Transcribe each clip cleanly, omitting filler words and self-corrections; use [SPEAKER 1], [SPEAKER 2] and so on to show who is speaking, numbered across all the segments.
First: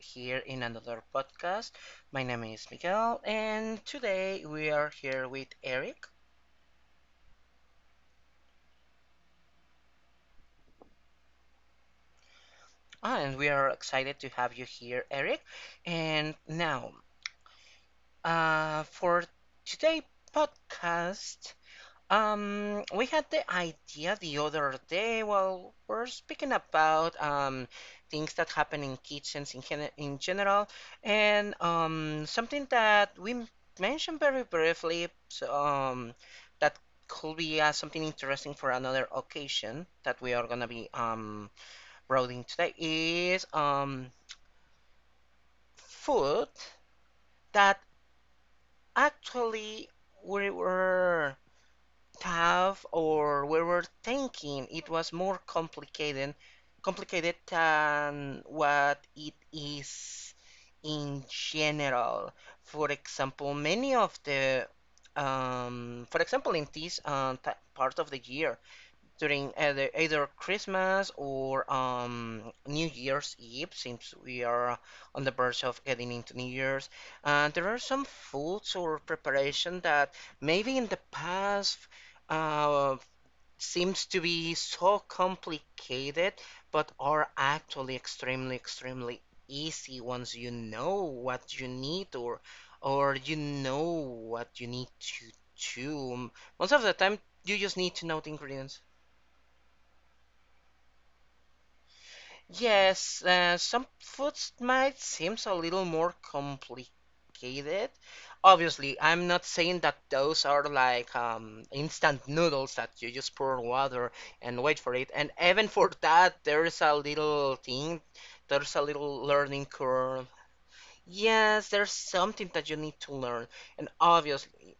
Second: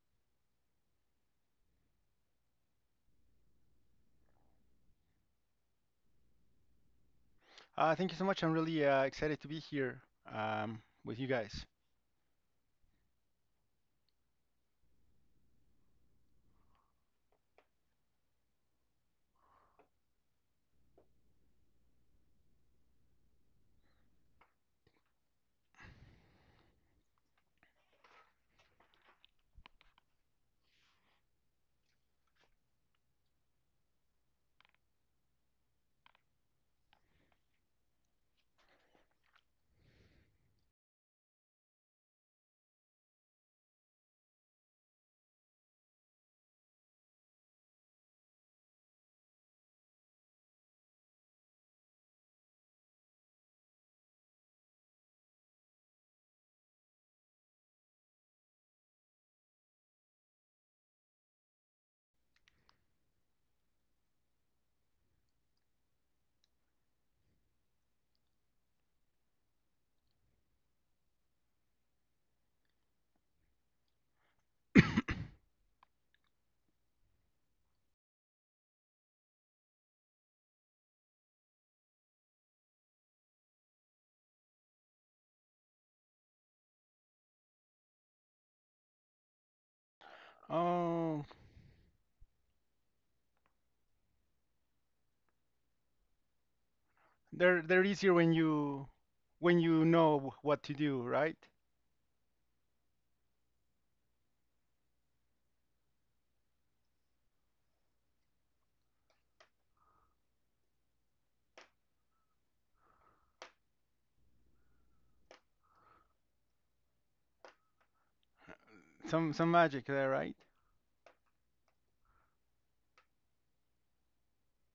[SPEAKER 1] here in another podcast. My name is Miguel, and today we are here with Eric,
[SPEAKER 2] Thank you so much. I'm really excited to be here with you guys.
[SPEAKER 1] and we are excited to have you here, Eric. And now, for today podcast, we had the idea the other day while we're speaking about things that happen in kitchens in, in general, and something that we mentioned very briefly, so, that could be something interesting for another occasion that we are gonna be roading today is food that actually we were thinking it was more complicated than what it is in general. For example, in this part of the year, during either Christmas or New Year's Eve, since we are on the verge of getting into New Year's. There are some foods or preparation that maybe in the past uh, seems to be so complicated, but are actually extremely, extremely easy once you know
[SPEAKER 2] Oh,
[SPEAKER 1] what you need, or you know what you need to do. Most of the time, you
[SPEAKER 2] they're
[SPEAKER 1] just
[SPEAKER 2] they're
[SPEAKER 1] need to
[SPEAKER 2] easier
[SPEAKER 1] know the ingredients.
[SPEAKER 2] when you know what to do, right?
[SPEAKER 1] Yes, some foods might seem a little more complicated. Obviously, I'm not saying that those are like instant noodles that you just pour water and wait for it. And even for that, there's a little
[SPEAKER 2] Some
[SPEAKER 1] learning
[SPEAKER 2] magic there,
[SPEAKER 1] curve.
[SPEAKER 2] right?
[SPEAKER 1] Yes, there's something that you need to learn. And obviously,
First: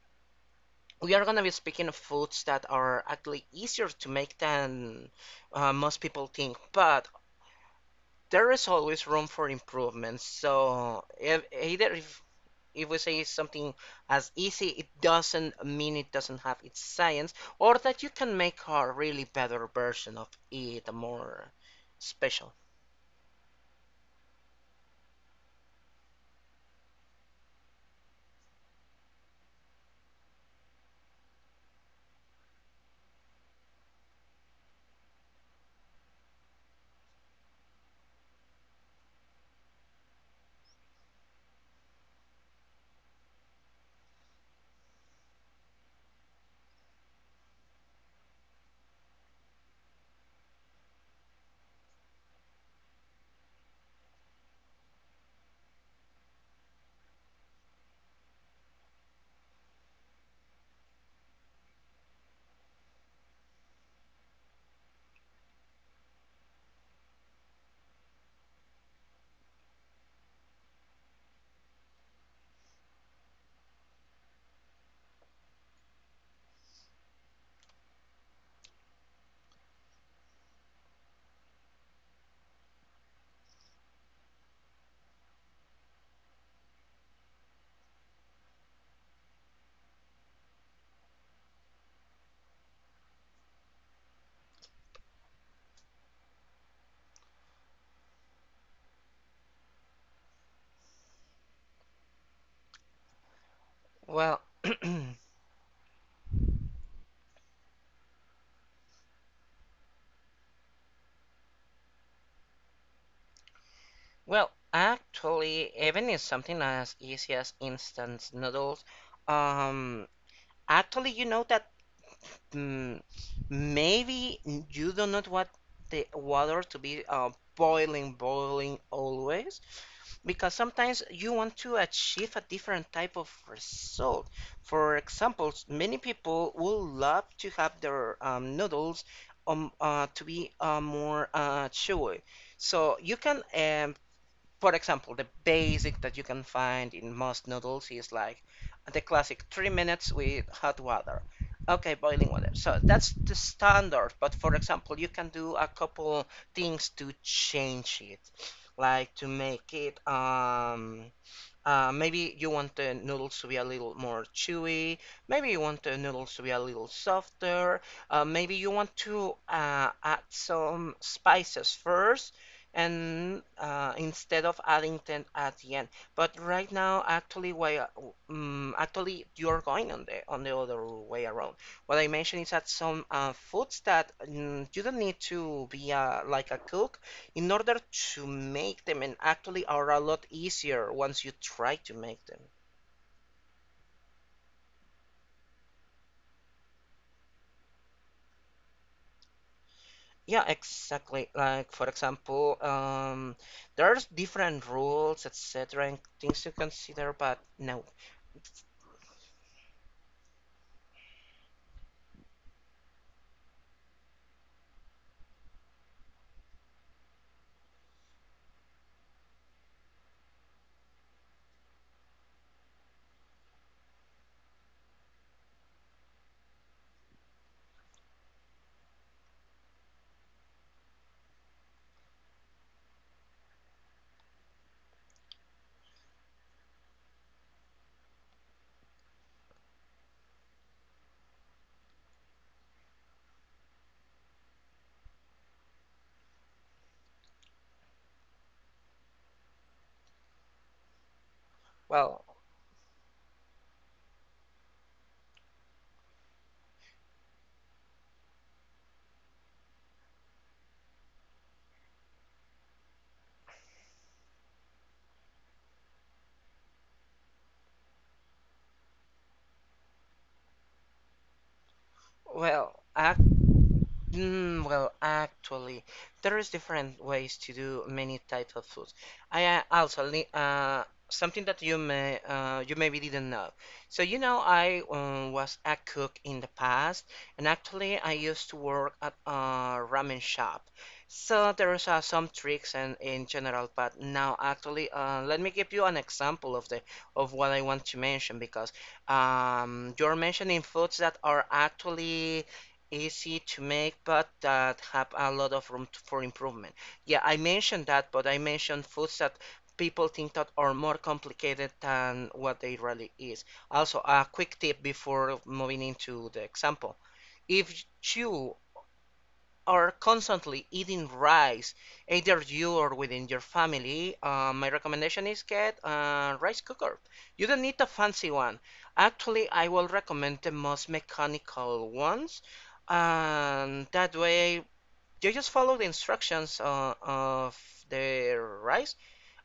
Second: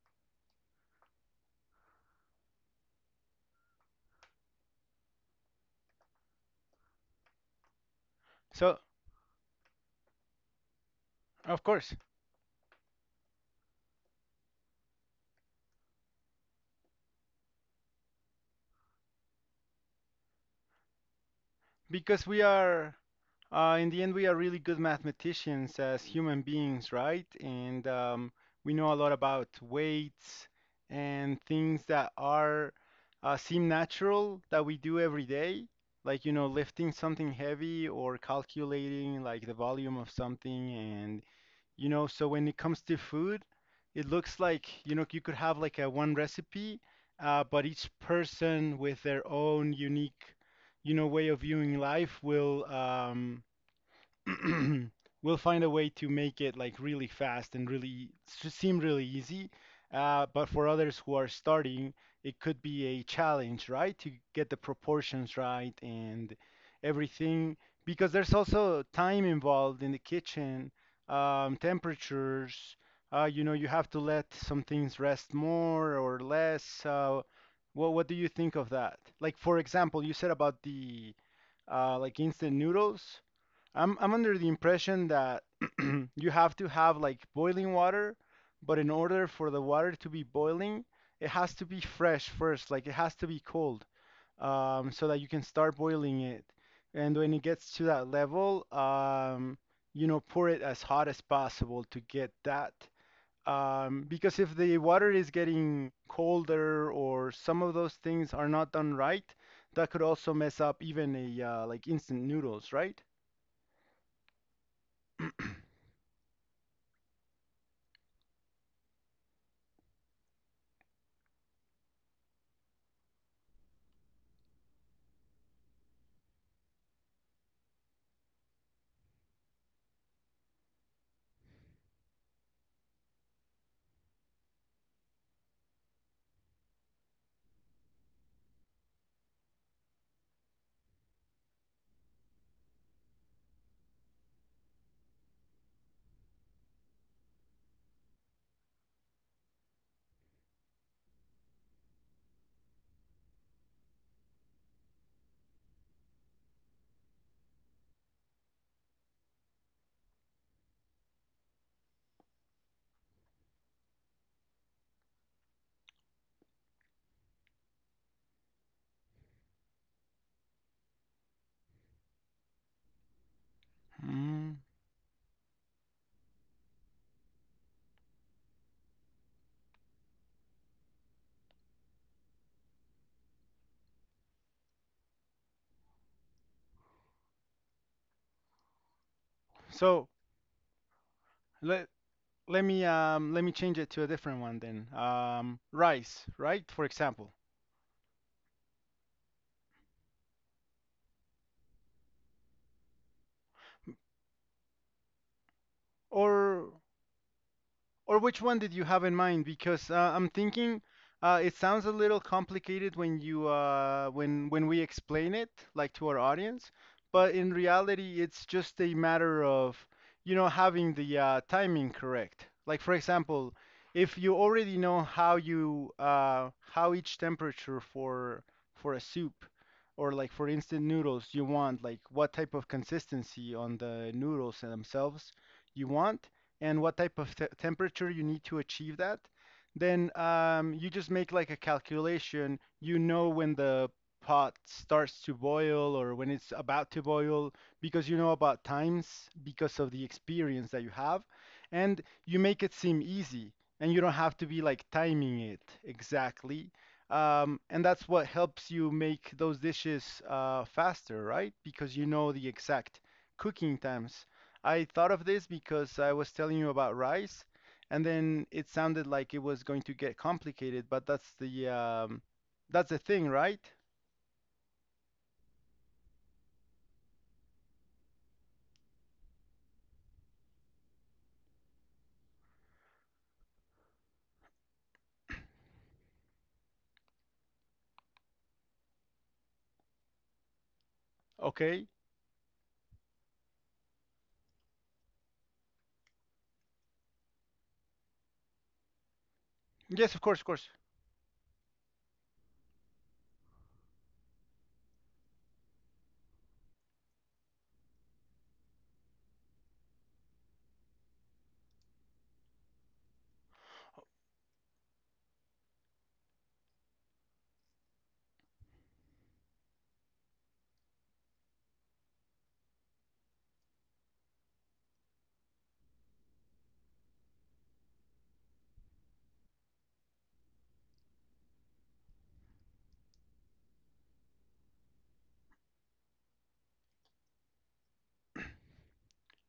[SPEAKER 1] we are gonna be speaking of foods that are actually easier to make than most people think. But there is
[SPEAKER 2] So
[SPEAKER 1] always room for improvement. So if,
[SPEAKER 2] of
[SPEAKER 1] either
[SPEAKER 2] course,
[SPEAKER 1] if if we say something as easy, it doesn't mean it doesn't have its science, or that you can make a really better version of it, more
[SPEAKER 2] because we
[SPEAKER 1] special.
[SPEAKER 2] are in the end, we are really good mathematicians as human beings, right? And we know a lot about weights and things that are, seem natural that we do every day, like, lifting something heavy or calculating like the volume of something. And so when it comes to food, it looks like you could have like a one recipe, but each person with their own unique, way of viewing life will, we'll find a way to make it like really fast and really seem really easy. But for others who are starting, it could be a challenge, right? To get the proportions right and everything, because there's also time involved in the kitchen, temperatures. You have to let some things rest more or less. What do you think of that? Like, for example, you said about the, like instant noodles. I'm under the impression that you have to have like boiling water, but in order for the water to be boiling, it has to be fresh first, like it has to be cold, so that you can start boiling it. And when it gets to that level, pour it as hot as possible to get that. Because
[SPEAKER 1] Well,
[SPEAKER 2] if the water is getting colder or some of those things are not done right, that could also mess up even a, like instant noodles, right?
[SPEAKER 1] actually, even in something as easy as instant noodles, um, actually, Mm, maybe you do not want the water to be boiling, boiling always, because sometimes you want to achieve a different type of result. For example, many people would love to have their noodles to be more chewy. So you can for example, the basic that you can find in most noodles is like the classic 3 minutes with hot water. Okay, boiling water. So that's the standard. But for example, you can do a couple things to change it, like to make it maybe you want the noodles to be a little more chewy. Maybe you want the noodles to be a little softer. Maybe you want to add some spices first and instead
[SPEAKER 2] Mm.
[SPEAKER 1] of adding them at the end. But right now, actually, actually you're going on the other way around. What I mentioned is that some foods that you don't need to be like a cook in order to make them, and actually are a
[SPEAKER 2] So
[SPEAKER 1] lot easier once you try
[SPEAKER 2] let
[SPEAKER 1] to make them.
[SPEAKER 2] let me change it to a different one then. Rice, right? For example,
[SPEAKER 1] Yeah, exactly. Like for example, there's different rules, etc., and things to
[SPEAKER 2] or
[SPEAKER 1] consider, but no.
[SPEAKER 2] Or which one did you have in mind? Because, I'm thinking, it sounds a little complicated when you when we explain it like to our audience, but in reality, it's just a matter of having the, timing correct. Like, for example, if you already know how each temperature for a soup or like for instant noodles you want, like what type of consistency on the noodles themselves you want and what type of temperature you need to achieve that, then, you just make like a calculation. You know when the pot starts to boil or when it's about to boil, because you know about times because of the experience that you have. And
[SPEAKER 1] Well,
[SPEAKER 2] you make it seem easy, and you don't have to be like timing it exactly. And that's what helps you make those dishes, faster, right? Because you know the exact cooking times. I thought of this because I was telling you about rice, and then it sounded like it was going to get complicated, but that's the um,
[SPEAKER 1] well,
[SPEAKER 2] that's the
[SPEAKER 1] ac
[SPEAKER 2] thing, right?
[SPEAKER 1] Actually, there is different ways to do many types of foods. I something that you may you maybe didn't know. So you know, I was a cook in the past, and actually, I used to work at a ramen shop. So
[SPEAKER 2] Okay.
[SPEAKER 1] there's some tricks and in general, but now actually, let me give you an example of the of what I want to mention because
[SPEAKER 2] Yes, of
[SPEAKER 1] you're
[SPEAKER 2] course, of course.
[SPEAKER 1] mentioning foods that are actually easy to make, but that have a lot of room to, for improvement. Yeah, I mentioned that, but I mentioned foods that people think that are more complicated than what they really is. Also, a quick tip before moving into the example. If you are constantly eating rice, either you or within your family, my recommendation is get a rice cooker. You don't need a fancy one. Actually, I will recommend the most mechanical ones, and that way you just follow the instructions of the rice,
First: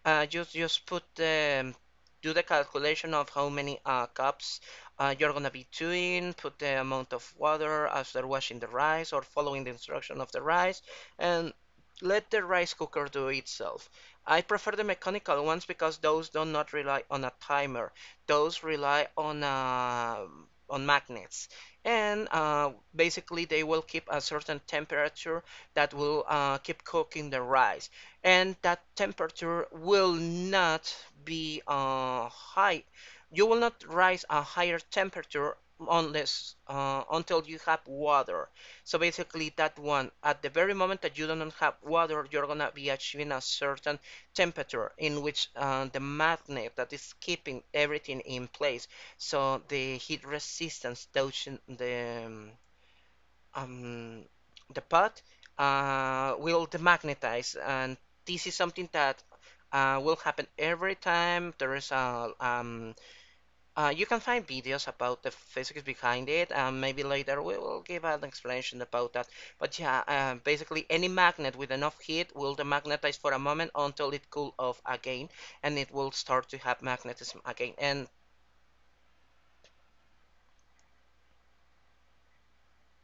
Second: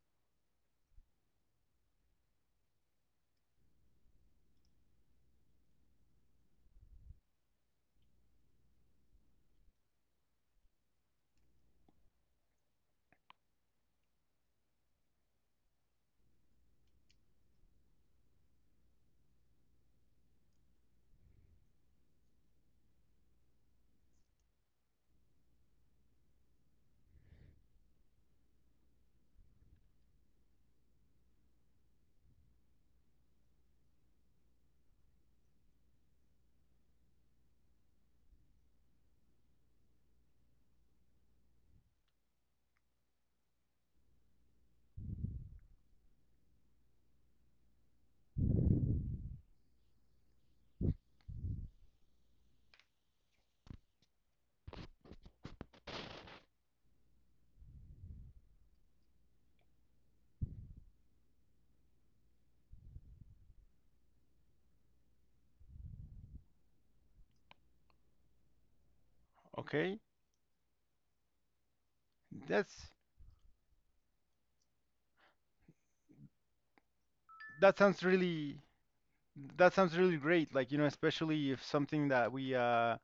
[SPEAKER 1] just put the do the calculation of how many cups you're gonna be doing. Put the amount of water after washing the rice or following the instruction of the rice, and let the rice cooker do itself. I prefer the mechanical ones because those do not rely on a timer. Those rely on magnets, and basically they will keep a certain temperature that will keep cooking the rice, and that temperature will not be high. You will not rise a higher temperature unless until you have water. So basically, that one at the very moment that you don't have water, you're gonna be achieving a certain temperature in which the magnet that is keeping everything in place, so the heat resistance does um, the pot will demagnetize, and this is something that will happen every time there is a. You can find videos about the physics behind it, and maybe later we will give an explanation about that. But
[SPEAKER 2] Okay.
[SPEAKER 1] yeah, basically any magnet with enough heat will
[SPEAKER 2] That's
[SPEAKER 1] demagnetize for a moment until it cool off again, and it will start to have magnetism again.
[SPEAKER 2] that sounds
[SPEAKER 1] And
[SPEAKER 2] really that sounds really great. Like, especially if something that we uh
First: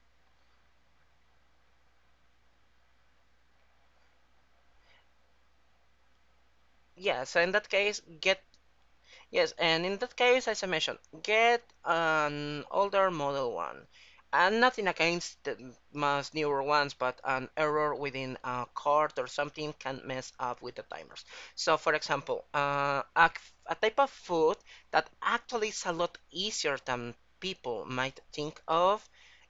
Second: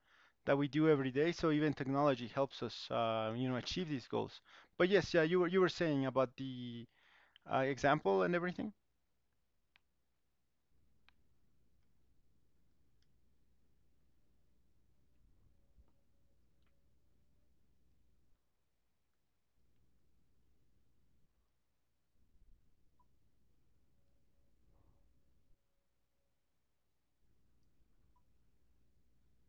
[SPEAKER 2] that we do every day, so even technology helps us, achieve these goals. But yes, yeah, you were saying about the,
[SPEAKER 1] yes, yeah, so in that case,
[SPEAKER 2] example and
[SPEAKER 1] get
[SPEAKER 2] everything.
[SPEAKER 1] Yes, and in that case, as I mentioned, get an older model one. And nothing against the much newer ones, but an error within a card or something can mess up with the timers. So, for example, a type of food that actually is a lot easier than people might think of,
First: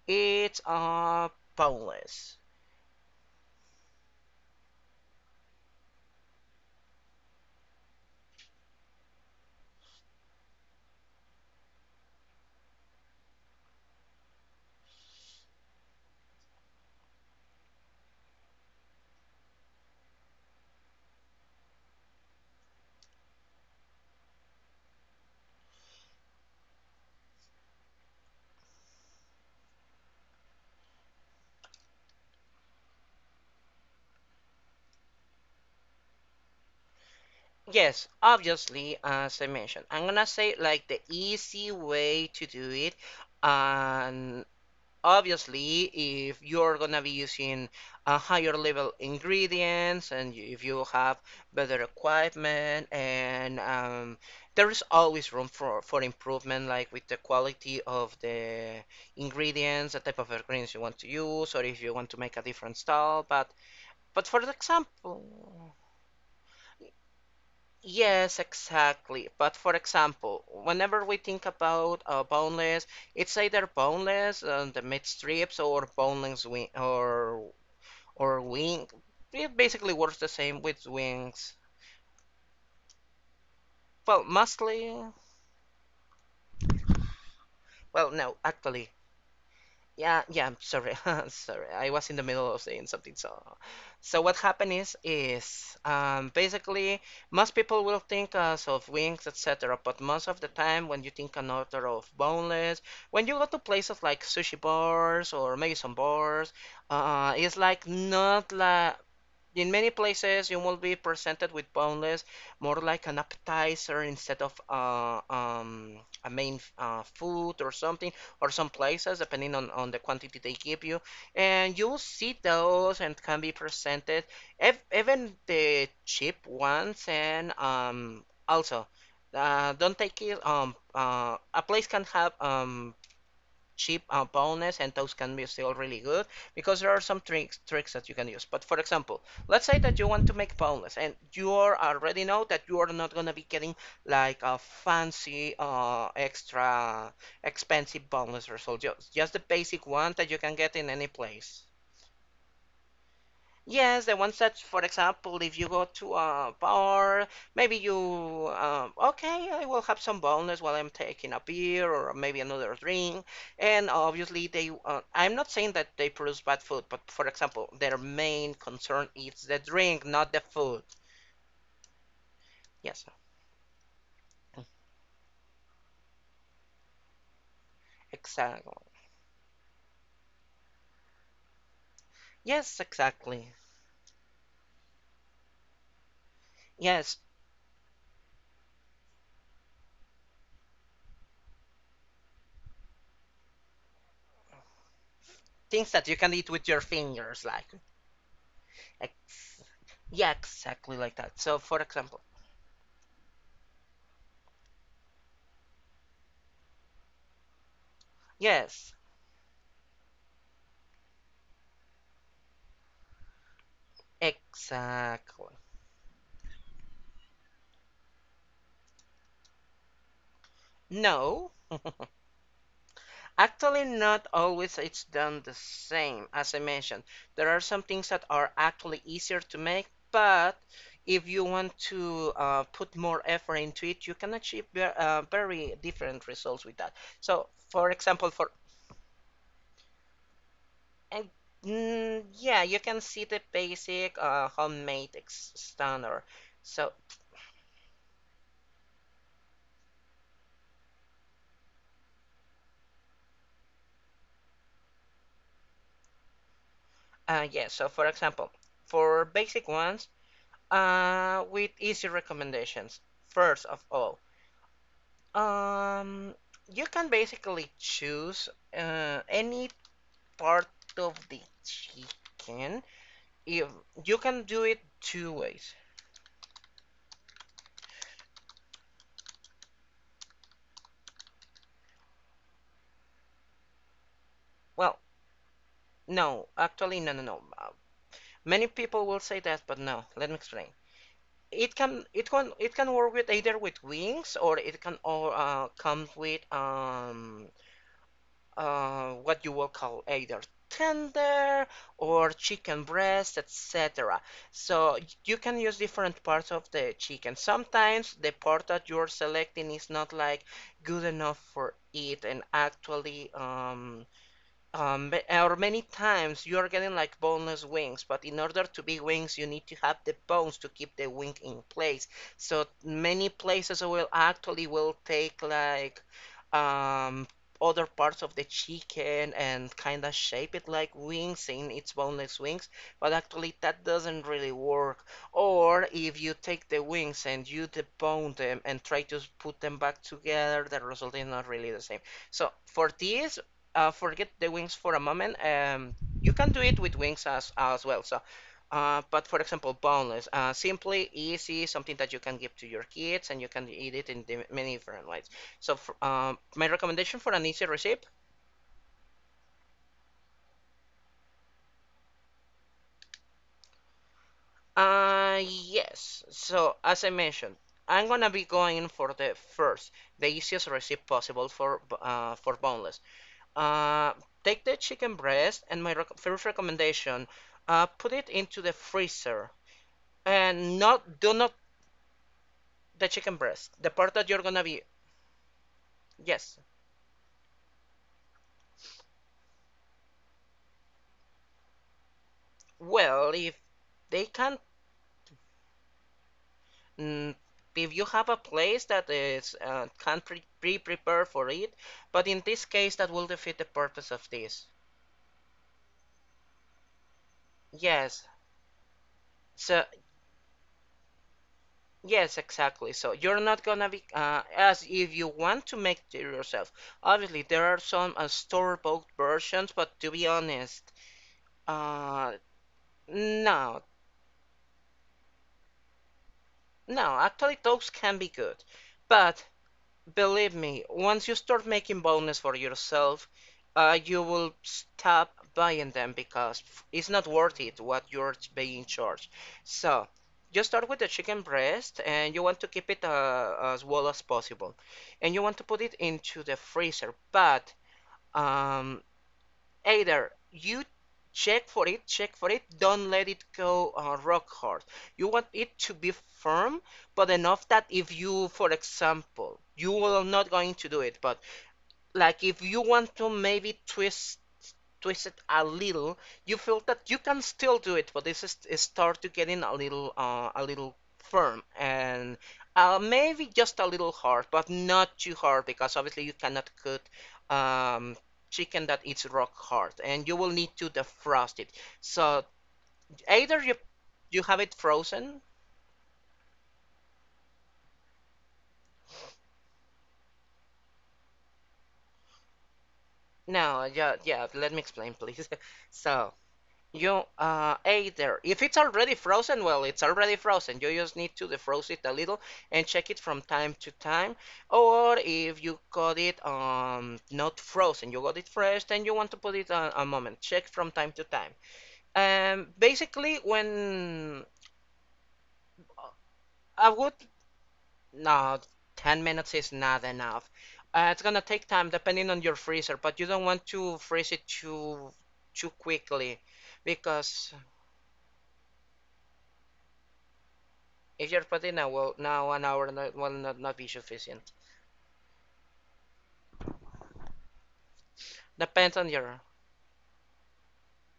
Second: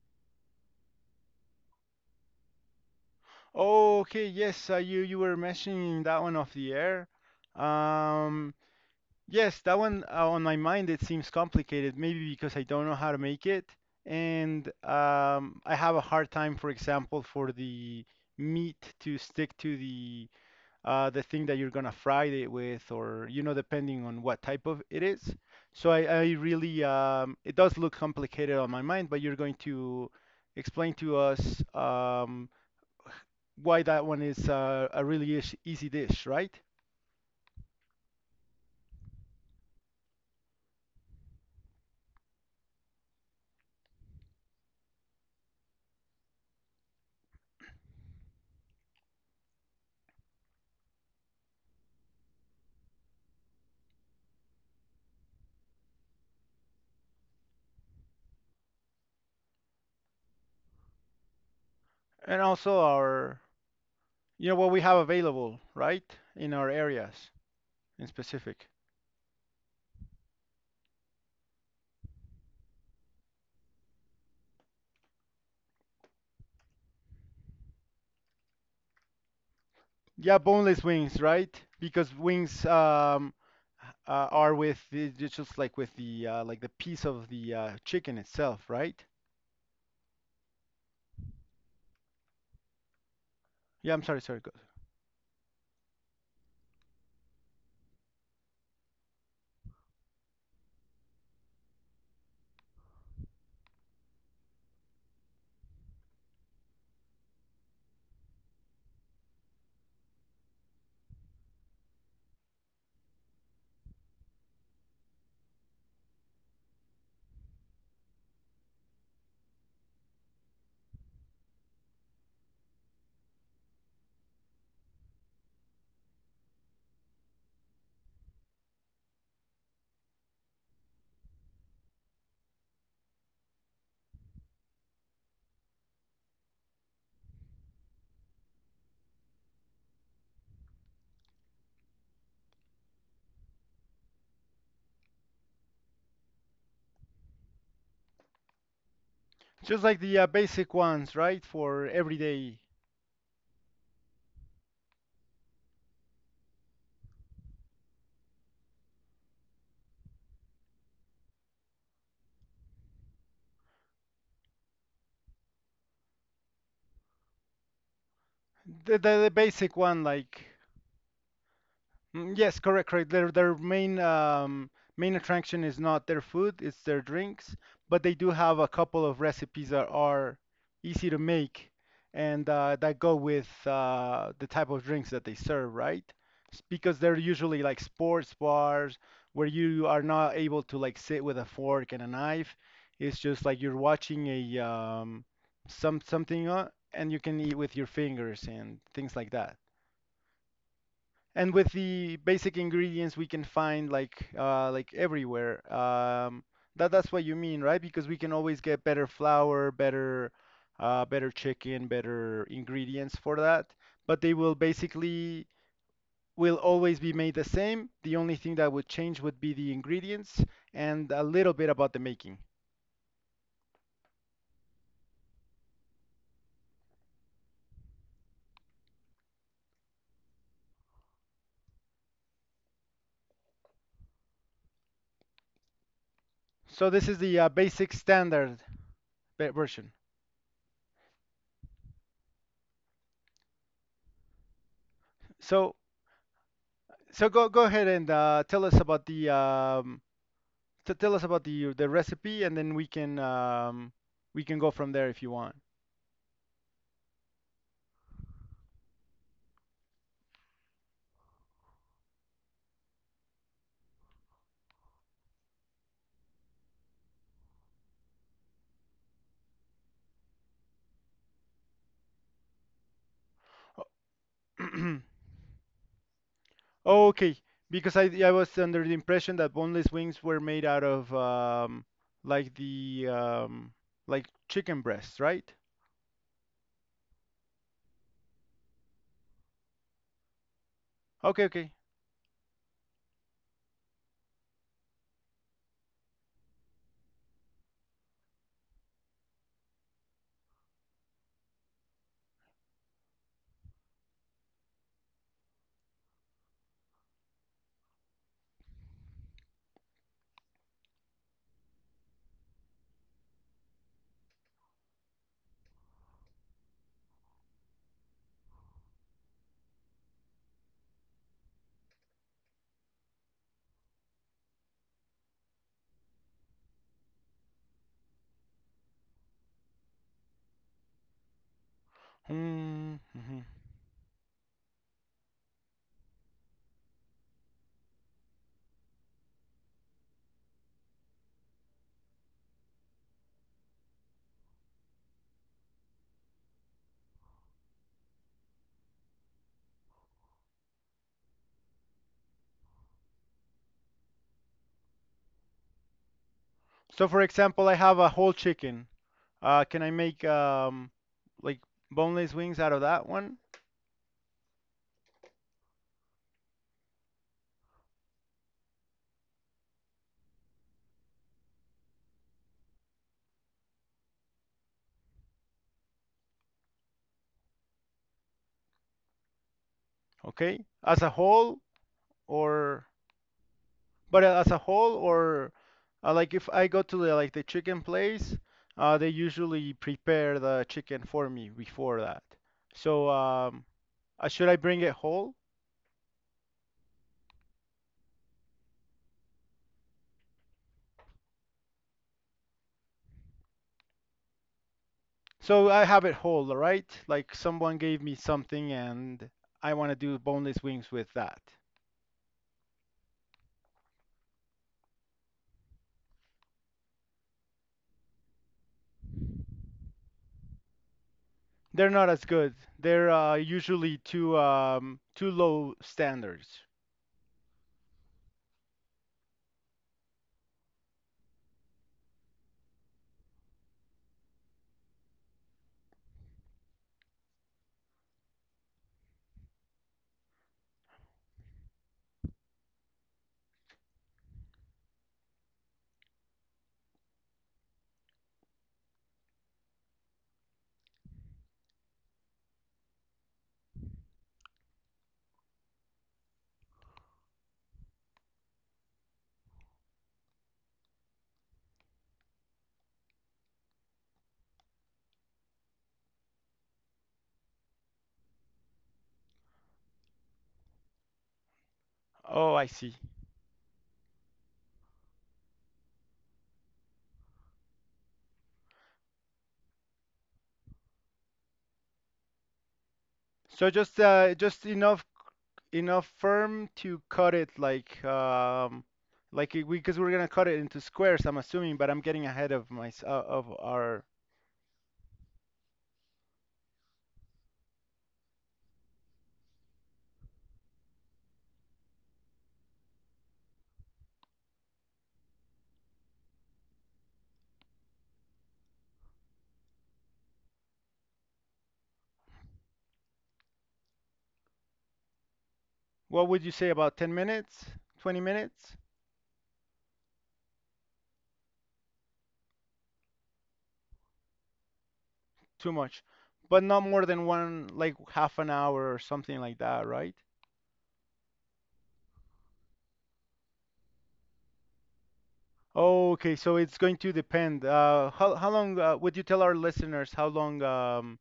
[SPEAKER 1] it's boneless.
[SPEAKER 2] Okay, yes, you were mentioning that one off the air. Um, yes, that one, on my mind it seems complicated, maybe because I don't know how to make it, and, I have a hard time, for example, for the meat to stick to the thing that you're gonna fry it with, or, depending on what type of it is. So I really, it does look complicated on my mind, but you're going to explain to us, why that one is, a really easy dish, right?
[SPEAKER 1] Yes, obviously, as I mentioned, I'm gonna say like the easy way to do it, and obviously, if you're gonna be using a higher level ingredients and if you have better equipment and there is always room for improvement, like with the quality of the ingredients, the type of ingredients you want to use, or if you want to make
[SPEAKER 2] And
[SPEAKER 1] a different
[SPEAKER 2] also
[SPEAKER 1] style.
[SPEAKER 2] our,
[SPEAKER 1] But for
[SPEAKER 2] what we have available,
[SPEAKER 1] example,
[SPEAKER 2] right, in our areas in
[SPEAKER 1] yes,
[SPEAKER 2] specific.
[SPEAKER 1] exactly. But for example, whenever we think about boneless, it's either boneless, the meat strips, or boneless wing, or wing. It basically works the
[SPEAKER 2] Yeah,
[SPEAKER 1] same
[SPEAKER 2] boneless
[SPEAKER 1] with
[SPEAKER 2] wings, right?
[SPEAKER 1] wings.
[SPEAKER 2] Because wings,
[SPEAKER 1] Well,
[SPEAKER 2] are with
[SPEAKER 1] mostly.
[SPEAKER 2] the, it's just like with the, like the piece of the,
[SPEAKER 1] Well,
[SPEAKER 2] chicken
[SPEAKER 1] no,
[SPEAKER 2] itself,
[SPEAKER 1] actually,
[SPEAKER 2] right?
[SPEAKER 1] yeah, yeah, sorry. Sorry. I was in the middle of saying something. So,
[SPEAKER 2] Yeah, I'm sorry,
[SPEAKER 1] so what
[SPEAKER 2] sorry.
[SPEAKER 1] happened is basically most people will think us of wings, etc. But most of the time, when you think an order of boneless, when you go to places like sushi bars or maybe some bars, it's like not like in many places, you will be presented with boneless, more like an appetizer instead of a main food or something, or some places, depending on the quantity they give you. And you'll see those and can be presented, ev even the cheap ones. And also, don't take it, a place can have cheap bonus, and those can be still really good because there are some tricks that you can use. But for example, let's say that you want to make bonus and you already know that you are not going to be getting like a fancy extra expensive bonus result, just the
[SPEAKER 2] Just
[SPEAKER 1] basic
[SPEAKER 2] like
[SPEAKER 1] one
[SPEAKER 2] the,
[SPEAKER 1] that you can
[SPEAKER 2] basic
[SPEAKER 1] get in any
[SPEAKER 2] ones, right,
[SPEAKER 1] place.
[SPEAKER 2] for everyday,
[SPEAKER 1] Yes, the ones that, for example, if you go to a bar, maybe you, okay, I will have some boneless while I'm taking a beer or maybe another drink. And obviously, they, I'm not saying that they produce bad food, but for example, their main
[SPEAKER 2] the,
[SPEAKER 1] concern
[SPEAKER 2] the the
[SPEAKER 1] is the
[SPEAKER 2] basic
[SPEAKER 1] drink,
[SPEAKER 2] one
[SPEAKER 1] not the
[SPEAKER 2] like—
[SPEAKER 1] food.
[SPEAKER 2] Mm, yes, correct,
[SPEAKER 1] Yes,
[SPEAKER 2] correct. Their main, main attraction is not their food, it's their drinks, but they do have a
[SPEAKER 1] exactly.
[SPEAKER 2] couple of recipes that are easy to make and,
[SPEAKER 1] Yes,
[SPEAKER 2] that go with,
[SPEAKER 1] exactly.
[SPEAKER 2] the type of drinks that they serve, right? Because they're
[SPEAKER 1] Yes,
[SPEAKER 2] usually like sports bars where you are not able to like sit with a fork and a knife. It's just like you're watching a,
[SPEAKER 1] things
[SPEAKER 2] some
[SPEAKER 1] that you can
[SPEAKER 2] something
[SPEAKER 1] eat with your
[SPEAKER 2] and you can
[SPEAKER 1] fingers,
[SPEAKER 2] eat
[SPEAKER 1] like,
[SPEAKER 2] with your fingers and things like that,
[SPEAKER 1] ex yeah, exactly like that.
[SPEAKER 2] and
[SPEAKER 1] So,
[SPEAKER 2] with
[SPEAKER 1] for
[SPEAKER 2] the
[SPEAKER 1] example,
[SPEAKER 2] basic ingredients we can find like, like everywhere. That's what you mean, right? Because we can always get
[SPEAKER 1] yes,
[SPEAKER 2] better flour, better chicken, better ingredients for that. But they will basically
[SPEAKER 1] exactly.
[SPEAKER 2] will always be made the same. The only thing that would change would be the ingredients and a
[SPEAKER 1] No,
[SPEAKER 2] little bit about the making.
[SPEAKER 1] actually not always it's done the same. As I mentioned, there are some things that are actually easier to make, but if you want to put more effort into it, you can achieve very different results with
[SPEAKER 2] So
[SPEAKER 1] that.
[SPEAKER 2] this is the,
[SPEAKER 1] So, for
[SPEAKER 2] basic
[SPEAKER 1] example, for
[SPEAKER 2] standard version.
[SPEAKER 1] and, yeah, you can see the basic homemade
[SPEAKER 2] So
[SPEAKER 1] standard. So,
[SPEAKER 2] so go ahead and, tell us about the T tell us about the recipe, and then we can go from there if you want.
[SPEAKER 1] yeah, so for example, for basic ones, with easy recommendations. First of all, Um, you can basically choose any part of the chicken. If you can do it two ways.
[SPEAKER 2] Okay, because I was under the impression that boneless wings were made out of, like the, like chicken
[SPEAKER 1] Well,
[SPEAKER 2] breasts, right?
[SPEAKER 1] no, actually, no, no, no. Many people will say that, but no. Let me explain.
[SPEAKER 2] Okay, okay.
[SPEAKER 1] It can work with either with wings, or it can or comes with what you will call either tender or chicken breast, etc. So you can use different parts of the chicken. Sometimes the part that you're selecting is not like good enough for it, and actually, um, or many times you are getting like boneless wings, but in order to be wings, you need to have the bones to keep the wing in place. So many places will actually will take like um, other parts of the chicken and kind of shape it like wings in its boneless wings,
[SPEAKER 2] Mm,
[SPEAKER 1] but
[SPEAKER 2] mhm.
[SPEAKER 1] actually that doesn't really work. Or if you take the wings and you debone them and try to put them back together, the result is not really the same. So for this forget the wings for a moment. You can do it with wings as well. So, but for example, boneless, simply easy, something that you can give to your kids, and you can eat it in the many different ways. So, for, my
[SPEAKER 2] So
[SPEAKER 1] recommendation
[SPEAKER 2] for
[SPEAKER 1] for an easy
[SPEAKER 2] example, I have
[SPEAKER 1] recipe,
[SPEAKER 2] a whole chicken. Can I make, like boneless wings out of that one?
[SPEAKER 1] yes. So as I mentioned, I'm gonna be going for the first, the easiest recipe possible for boneless. Uh, Take the chicken breast, and my first recommendation, put it into the freezer.
[SPEAKER 2] Okay,
[SPEAKER 1] And
[SPEAKER 2] as a
[SPEAKER 1] not, do not,
[SPEAKER 2] whole, or—
[SPEAKER 1] the chicken breast, the part
[SPEAKER 2] But,
[SPEAKER 1] that you're
[SPEAKER 2] as a
[SPEAKER 1] gonna be.
[SPEAKER 2] whole, or, like if
[SPEAKER 1] Yes.
[SPEAKER 2] I go to the, like the chicken place, they usually prepare the chicken for me before that. So,
[SPEAKER 1] Well, if they
[SPEAKER 2] should I
[SPEAKER 1] can't,
[SPEAKER 2] bring it whole?
[SPEAKER 1] mm, if you have a place that is can't prepare for it, but in this case that will defeat the purpose of this.
[SPEAKER 2] So I have it whole, right? Like someone gave me
[SPEAKER 1] Yes.
[SPEAKER 2] something and I
[SPEAKER 1] So
[SPEAKER 2] want to do boneless wings with that.
[SPEAKER 1] yes, exactly. So you're not gonna be as if you want to make it yourself. Obviously, there are some store-bought versions, but to be honest,
[SPEAKER 2] They're not as
[SPEAKER 1] uh,
[SPEAKER 2] good. They're,
[SPEAKER 1] no,
[SPEAKER 2] usually too, too low standards.
[SPEAKER 1] no. Actually, those can be good, but believe me, once you start making bonuses for yourself, you will stop buying them because it's not worth it what you're being charged. So, you start with the chicken breast and you want to keep it as well as possible. And you want to put it into the freezer, but um, either you check for it, check for it. Don't let it go rock hard. You want it to be firm, but enough that if you, for example, you are not going to do it, but like if you want to maybe twist, twist it a little, you feel that you can still do it, but this is start to getting a little firm and
[SPEAKER 2] Oh, I see.
[SPEAKER 1] maybe just a little hard, but not too hard because obviously you cannot cut um, chicken that is rock hard, and you will need to defrost it. So either
[SPEAKER 2] So
[SPEAKER 1] you,
[SPEAKER 2] just,
[SPEAKER 1] you have
[SPEAKER 2] just
[SPEAKER 1] it
[SPEAKER 2] enough
[SPEAKER 1] frozen.
[SPEAKER 2] enough firm to cut it like, like we, because we're gonna cut it into squares, I'm assuming, but I'm getting ahead of of
[SPEAKER 1] No,
[SPEAKER 2] our—
[SPEAKER 1] yeah, yeah. Let me explain, please. So you ate there. If it's already frozen, well, it's already frozen. You just need to defrost it a little and check it from time to time. Or if you got it not frozen, you got it fresh, then you want to put it on a moment. Check from time to time. Basically, when
[SPEAKER 2] What would you say
[SPEAKER 1] I
[SPEAKER 2] about
[SPEAKER 1] would,
[SPEAKER 2] 10 minutes? 20
[SPEAKER 1] no,
[SPEAKER 2] minutes?
[SPEAKER 1] 10 minutes is not enough. It's gonna take time depending on your freezer, but you don't want to freeze it too
[SPEAKER 2] Too much.
[SPEAKER 1] quickly
[SPEAKER 2] But not more than
[SPEAKER 1] because
[SPEAKER 2] one, like half an hour or something like that, right?
[SPEAKER 1] if you're putting now, well, now an hour will not be sufficient.
[SPEAKER 2] Okay, so it's going to depend. How long,
[SPEAKER 1] Depends on
[SPEAKER 2] would you tell
[SPEAKER 1] your.
[SPEAKER 2] our listeners how long, um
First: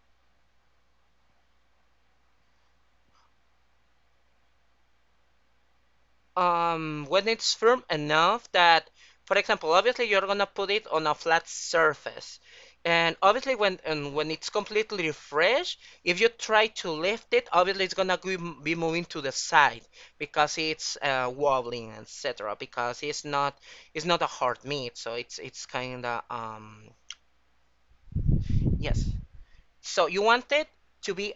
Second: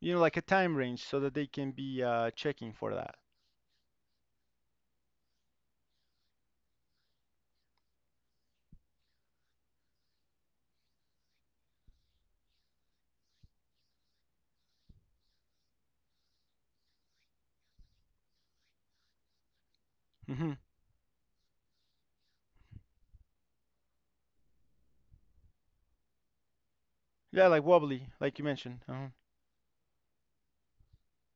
[SPEAKER 2] you know like a time range so that they can be, checking for that?
[SPEAKER 1] When it's firm enough that, for example, obviously you're gonna put it on a flat surface, and obviously when, and when it's completely fresh, if you try to lift it, obviously it's gonna be moving to the side
[SPEAKER 2] Hmm.
[SPEAKER 1] because it's wobbling, etc. Because it's not a hard meat, so it's kind of
[SPEAKER 2] Yeah, like wobbly, like you mentioned.
[SPEAKER 1] yes. So you want it to be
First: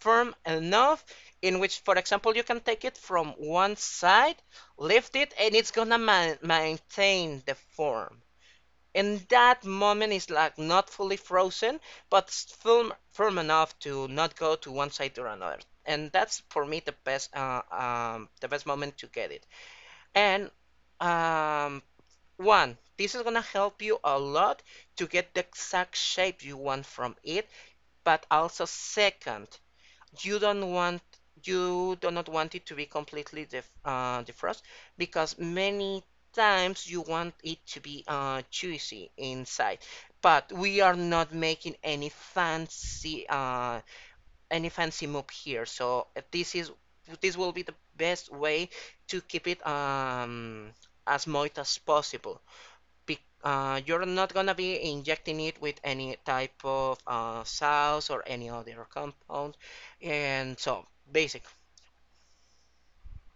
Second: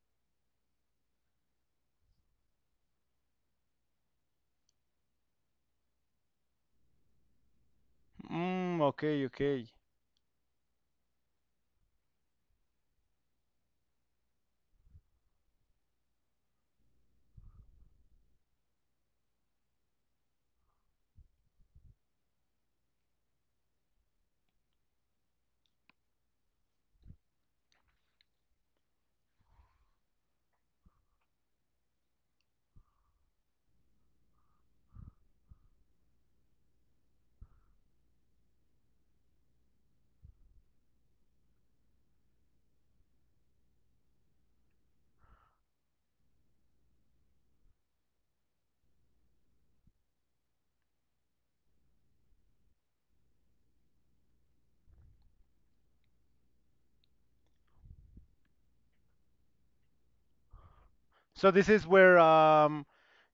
[SPEAKER 1] firm enough in which, for example, you can take it from one side, lift it, and it's gonna maintain the form.
[SPEAKER 2] Mm,
[SPEAKER 1] And
[SPEAKER 2] okay,
[SPEAKER 1] that
[SPEAKER 2] okay.
[SPEAKER 1] moment is like not fully frozen, but firm, firm enough to not go to one side or another. And that's for me the best moment to get it. And um, one, this is gonna help you a lot to get the exact shape you want from it. But also, second, you don't want you do not want it to be completely def, defrost because many times you want it to be juicy inside, but we are not making any fancy move here, so this will be the best way to keep it as moist as possible, be, you're not gonna be injecting it with any type of sauce or any other compound. And so, basic.
[SPEAKER 2] So this is where,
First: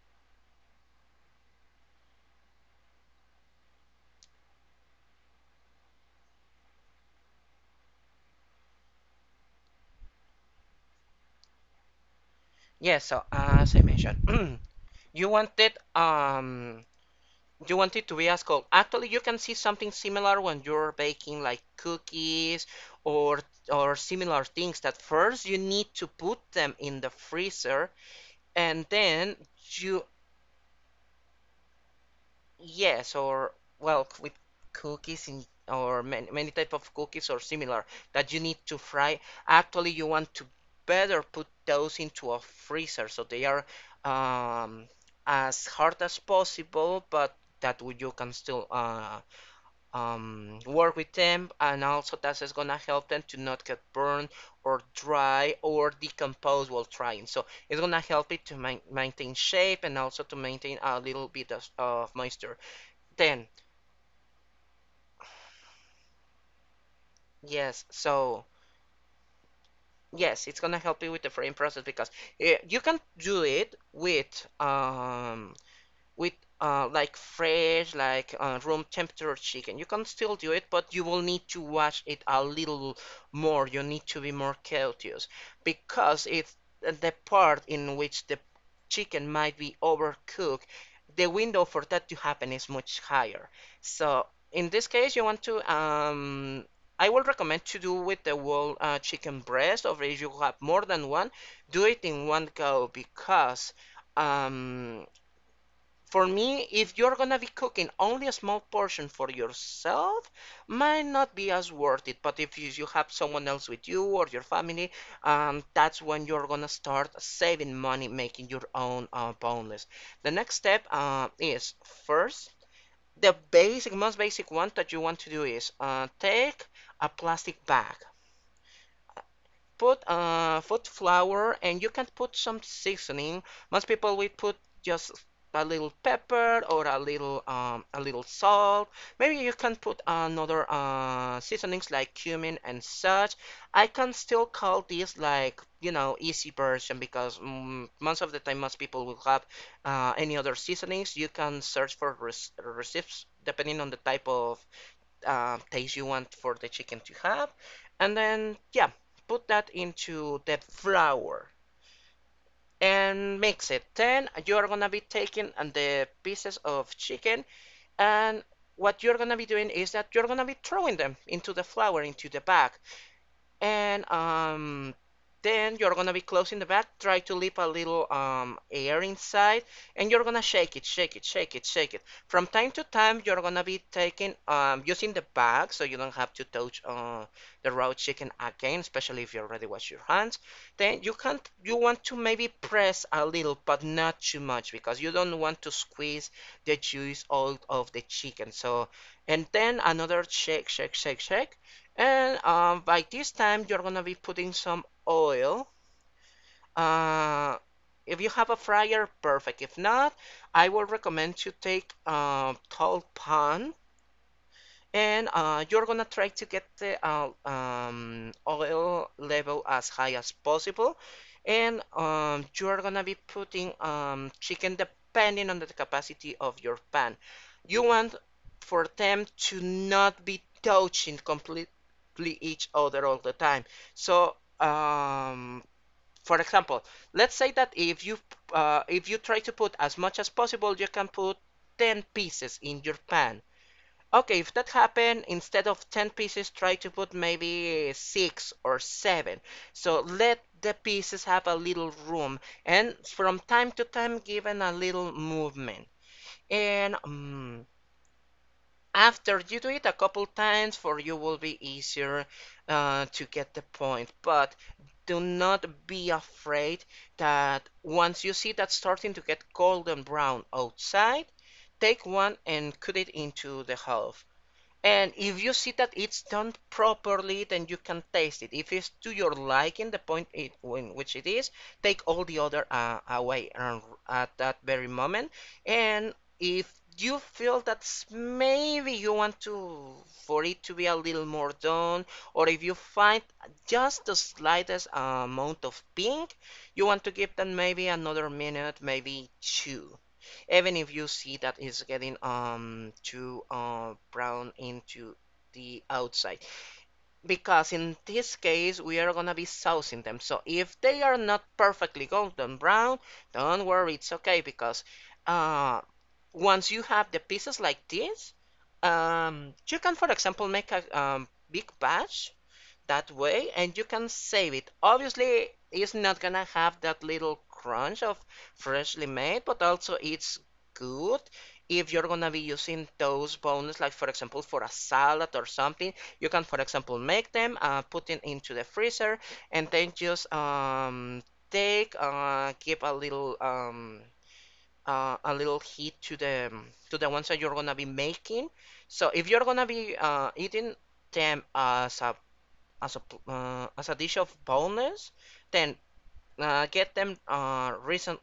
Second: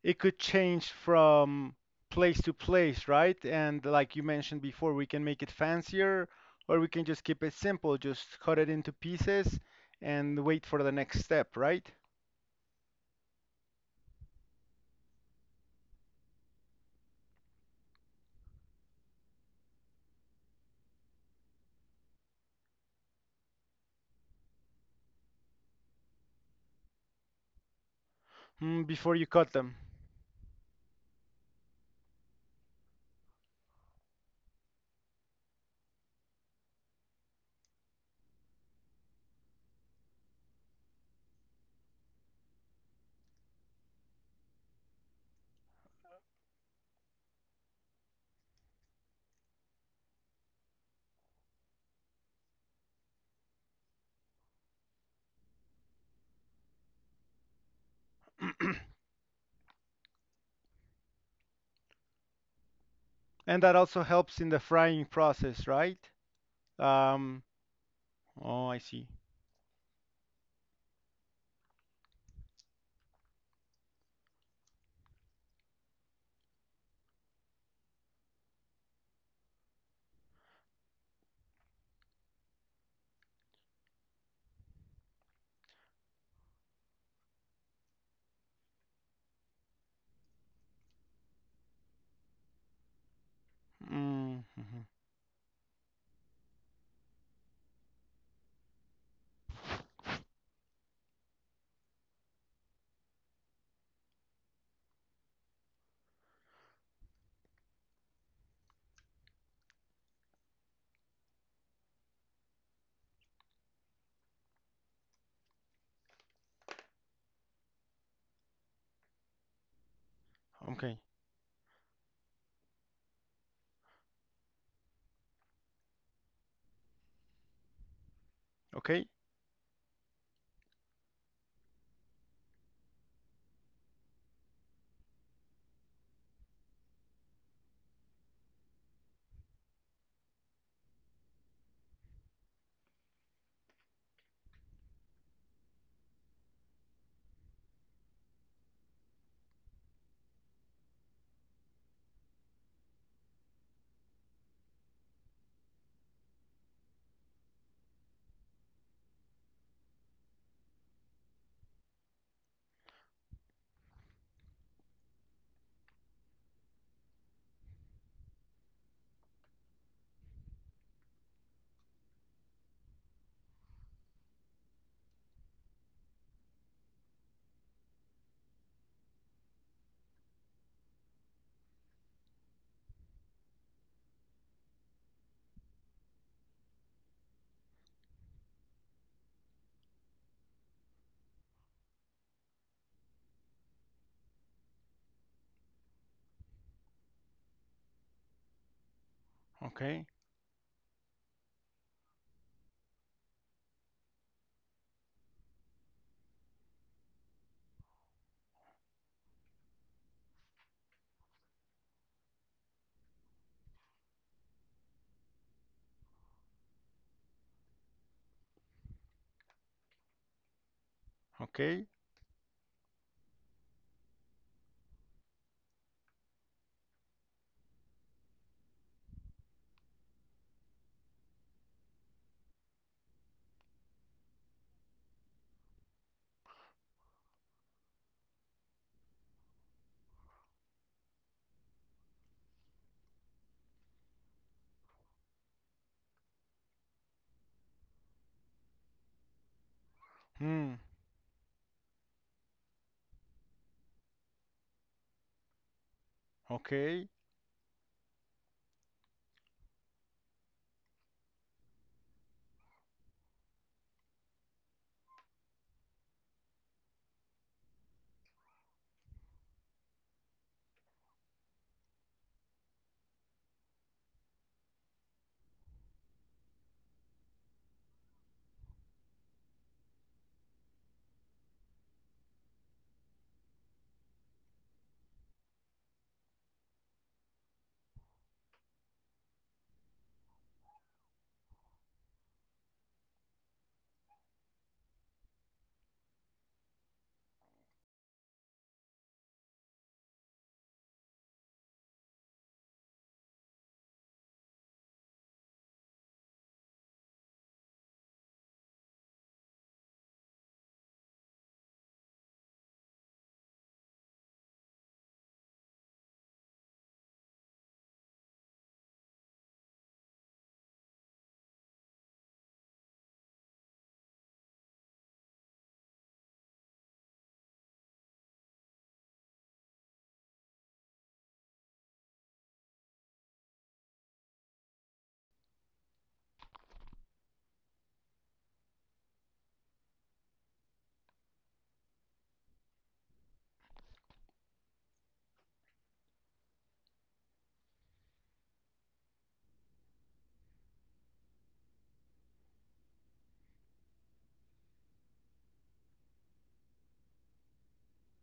[SPEAKER 2] it could change from place to place, right? And like you mentioned before, we can make it fancier or we can just keep it simple, just cut it into pieces and wait for the next step, right?
[SPEAKER 1] Yes, yeah, so as I mentioned, you want it um you want it to be as cold. Actually, you can see something similar when you're baking like cookies or or similar things that first you need to put them in the freezer
[SPEAKER 2] Mm,
[SPEAKER 1] and
[SPEAKER 2] before you
[SPEAKER 1] then
[SPEAKER 2] cut them.
[SPEAKER 1] you, yes, or well, with cookies in, or many type of cookies or similar that you need to fry. Actually, you want to better put those into a freezer so they are um, as hard as possible, but that you can still work with them, and also that is gonna help them to not get burned or dry or decompose while trying. So it's gonna help it to maintain shape and also to maintain a little bit of moisture. 10,
[SPEAKER 2] And that also helps in the frying process, right? Um,
[SPEAKER 1] yes, so
[SPEAKER 2] oh, I see.
[SPEAKER 1] yes, it's gonna help you with the frame process because eh, you can do it with with like fresh, like room temperature chicken. You can still do it, but you will need to watch it a little more. You need to be more cautious because it's the part in which the chicken might be overcooked. The window for that to happen is much higher. So
[SPEAKER 2] Mm,
[SPEAKER 1] in
[SPEAKER 2] mhm.
[SPEAKER 1] this case, you want to I will recommend to do with the whole chicken breast, or if you have more than one, do it in one go because um, for me, if you're gonna be cooking only a small portion for yourself, might not be as worth it. But if you have someone else with you or your family, that's when you're gonna start saving money, making your own boneless. The next step
[SPEAKER 2] Okay,
[SPEAKER 1] is first, the basic, most basic one that you want to do is take a plastic bag,
[SPEAKER 2] okay,
[SPEAKER 1] put food flour, and you can put some seasoning. Most people will put just a little pepper or a little salt. Maybe you can put another seasonings like cumin and such. I can still call this like you know easy version because mm, most of the time most people will have any other seasonings. You can search for recipes depending on the type of taste you want for the chicken to have, and then yeah, put that into the flour and mix it. Then you're gonna be taking the pieces of chicken and what you're gonna be doing is that you're gonna be throwing them into the flour into the bag and then you're gonna be closing the bag. Try to leave a little air inside, and you're gonna shake it, shake it, shake it, shake it. From time to time, you're gonna be taking using the bag, so you don't have to touch the raw chicken again, especially if you already wash your hands. Then you want to maybe press a little, but not too much, because you don't want to squeeze the juice out of the chicken. So, and then
[SPEAKER 2] okay,
[SPEAKER 1] another shake, shake, shake, shake, and by this time, you're gonna be putting some oil. Uh, if you have a fryer, perfect. If not, I will recommend you take a tall pan and you're gonna try to get the oil level as high as possible, and
[SPEAKER 2] okay.
[SPEAKER 1] you're gonna be putting chicken depending on the capacity of your pan. You want for them to not be touching completely each other all the time, so for example, let's say that if you try to put as much as possible you can put 10 pieces in your pan. Okay, if that happened, instead of 10 pieces, try to put maybe 6 or 7. So let the
[SPEAKER 2] Hmm,
[SPEAKER 1] pieces have a little room, and from time to time given a little movement. And
[SPEAKER 2] okay,
[SPEAKER 1] mm, after you do it a couple times, for you will be easier to get the point. But do not be afraid that once you see that starting to get golden brown outside, take one and cut it into the half. And if you see that it's done properly, then you can taste it. If it's to your liking, the point it, in which it is, take all the other away at that very moment. And if you feel that maybe you want to for it to be a little more done, or if you find just the slightest amount of pink, you want to give them maybe another minute, maybe two, even if you see that it's getting too brown into the outside. Because in this case we are gonna be saucing them, so if they are not perfectly golden brown, don't worry, it's okay because uh once you have the pieces like this, you can for example make a big batch that way and you can save it. Obviously, it's not gonna have that little crunch of freshly made, but also it's good if you're gonna be using those bones, like for example for a salad or something. You can, for example, make them, put it into the freezer, and then just take, give a little heat to the ones that you're gonna be making. So if you're gonna be eating them as a as a dish of boneless, then get them recent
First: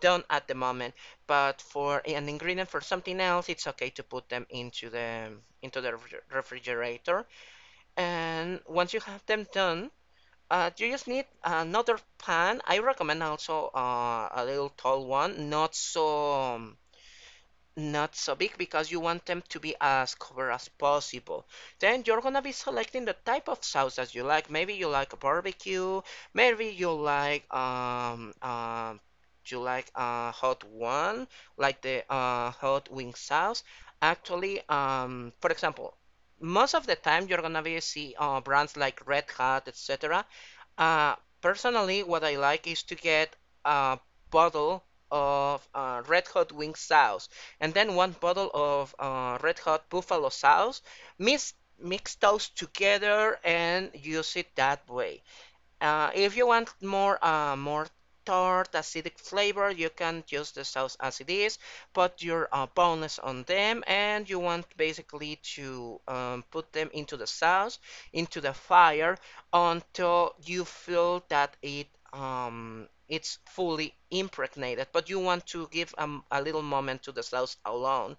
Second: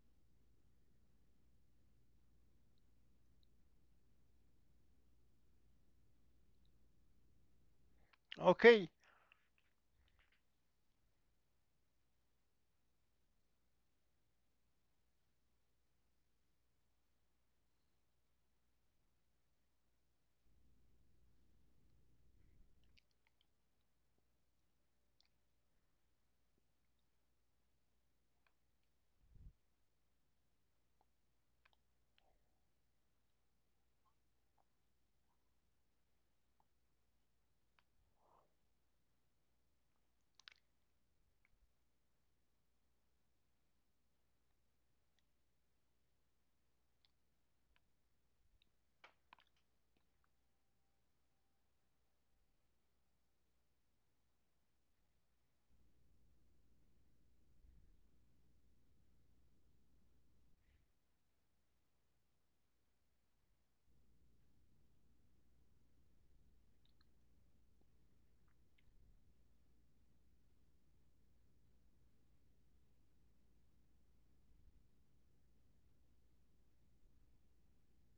[SPEAKER 1] done at the moment. But for an ingredient for something else, it's okay to put them into the refrigerator. And
[SPEAKER 2] okay.
[SPEAKER 1] once you have them done, you just need another pan. I recommend also a little tall one, not so not so big because you want them to be as covered as possible. Then you're gonna be selecting the type of sauce that you like. Maybe you like a barbecue, maybe you like a hot one, like the hot wing sauce. Actually, for example, most of the time you're gonna be see brands like Red Hat, etc. Uh, personally, what I like is to get a bottle of Red Hot Wing sauce and then one bottle of Red Hot Buffalo sauce. Mix those together and use it that way. If you want more more tart acidic flavor, you can use the sauce as it is. Put your boneless on them, and you want basically to put them into the sauce, into the fire, until you feel that it's fully impregnated. But you want to give a little moment to the sauce alone,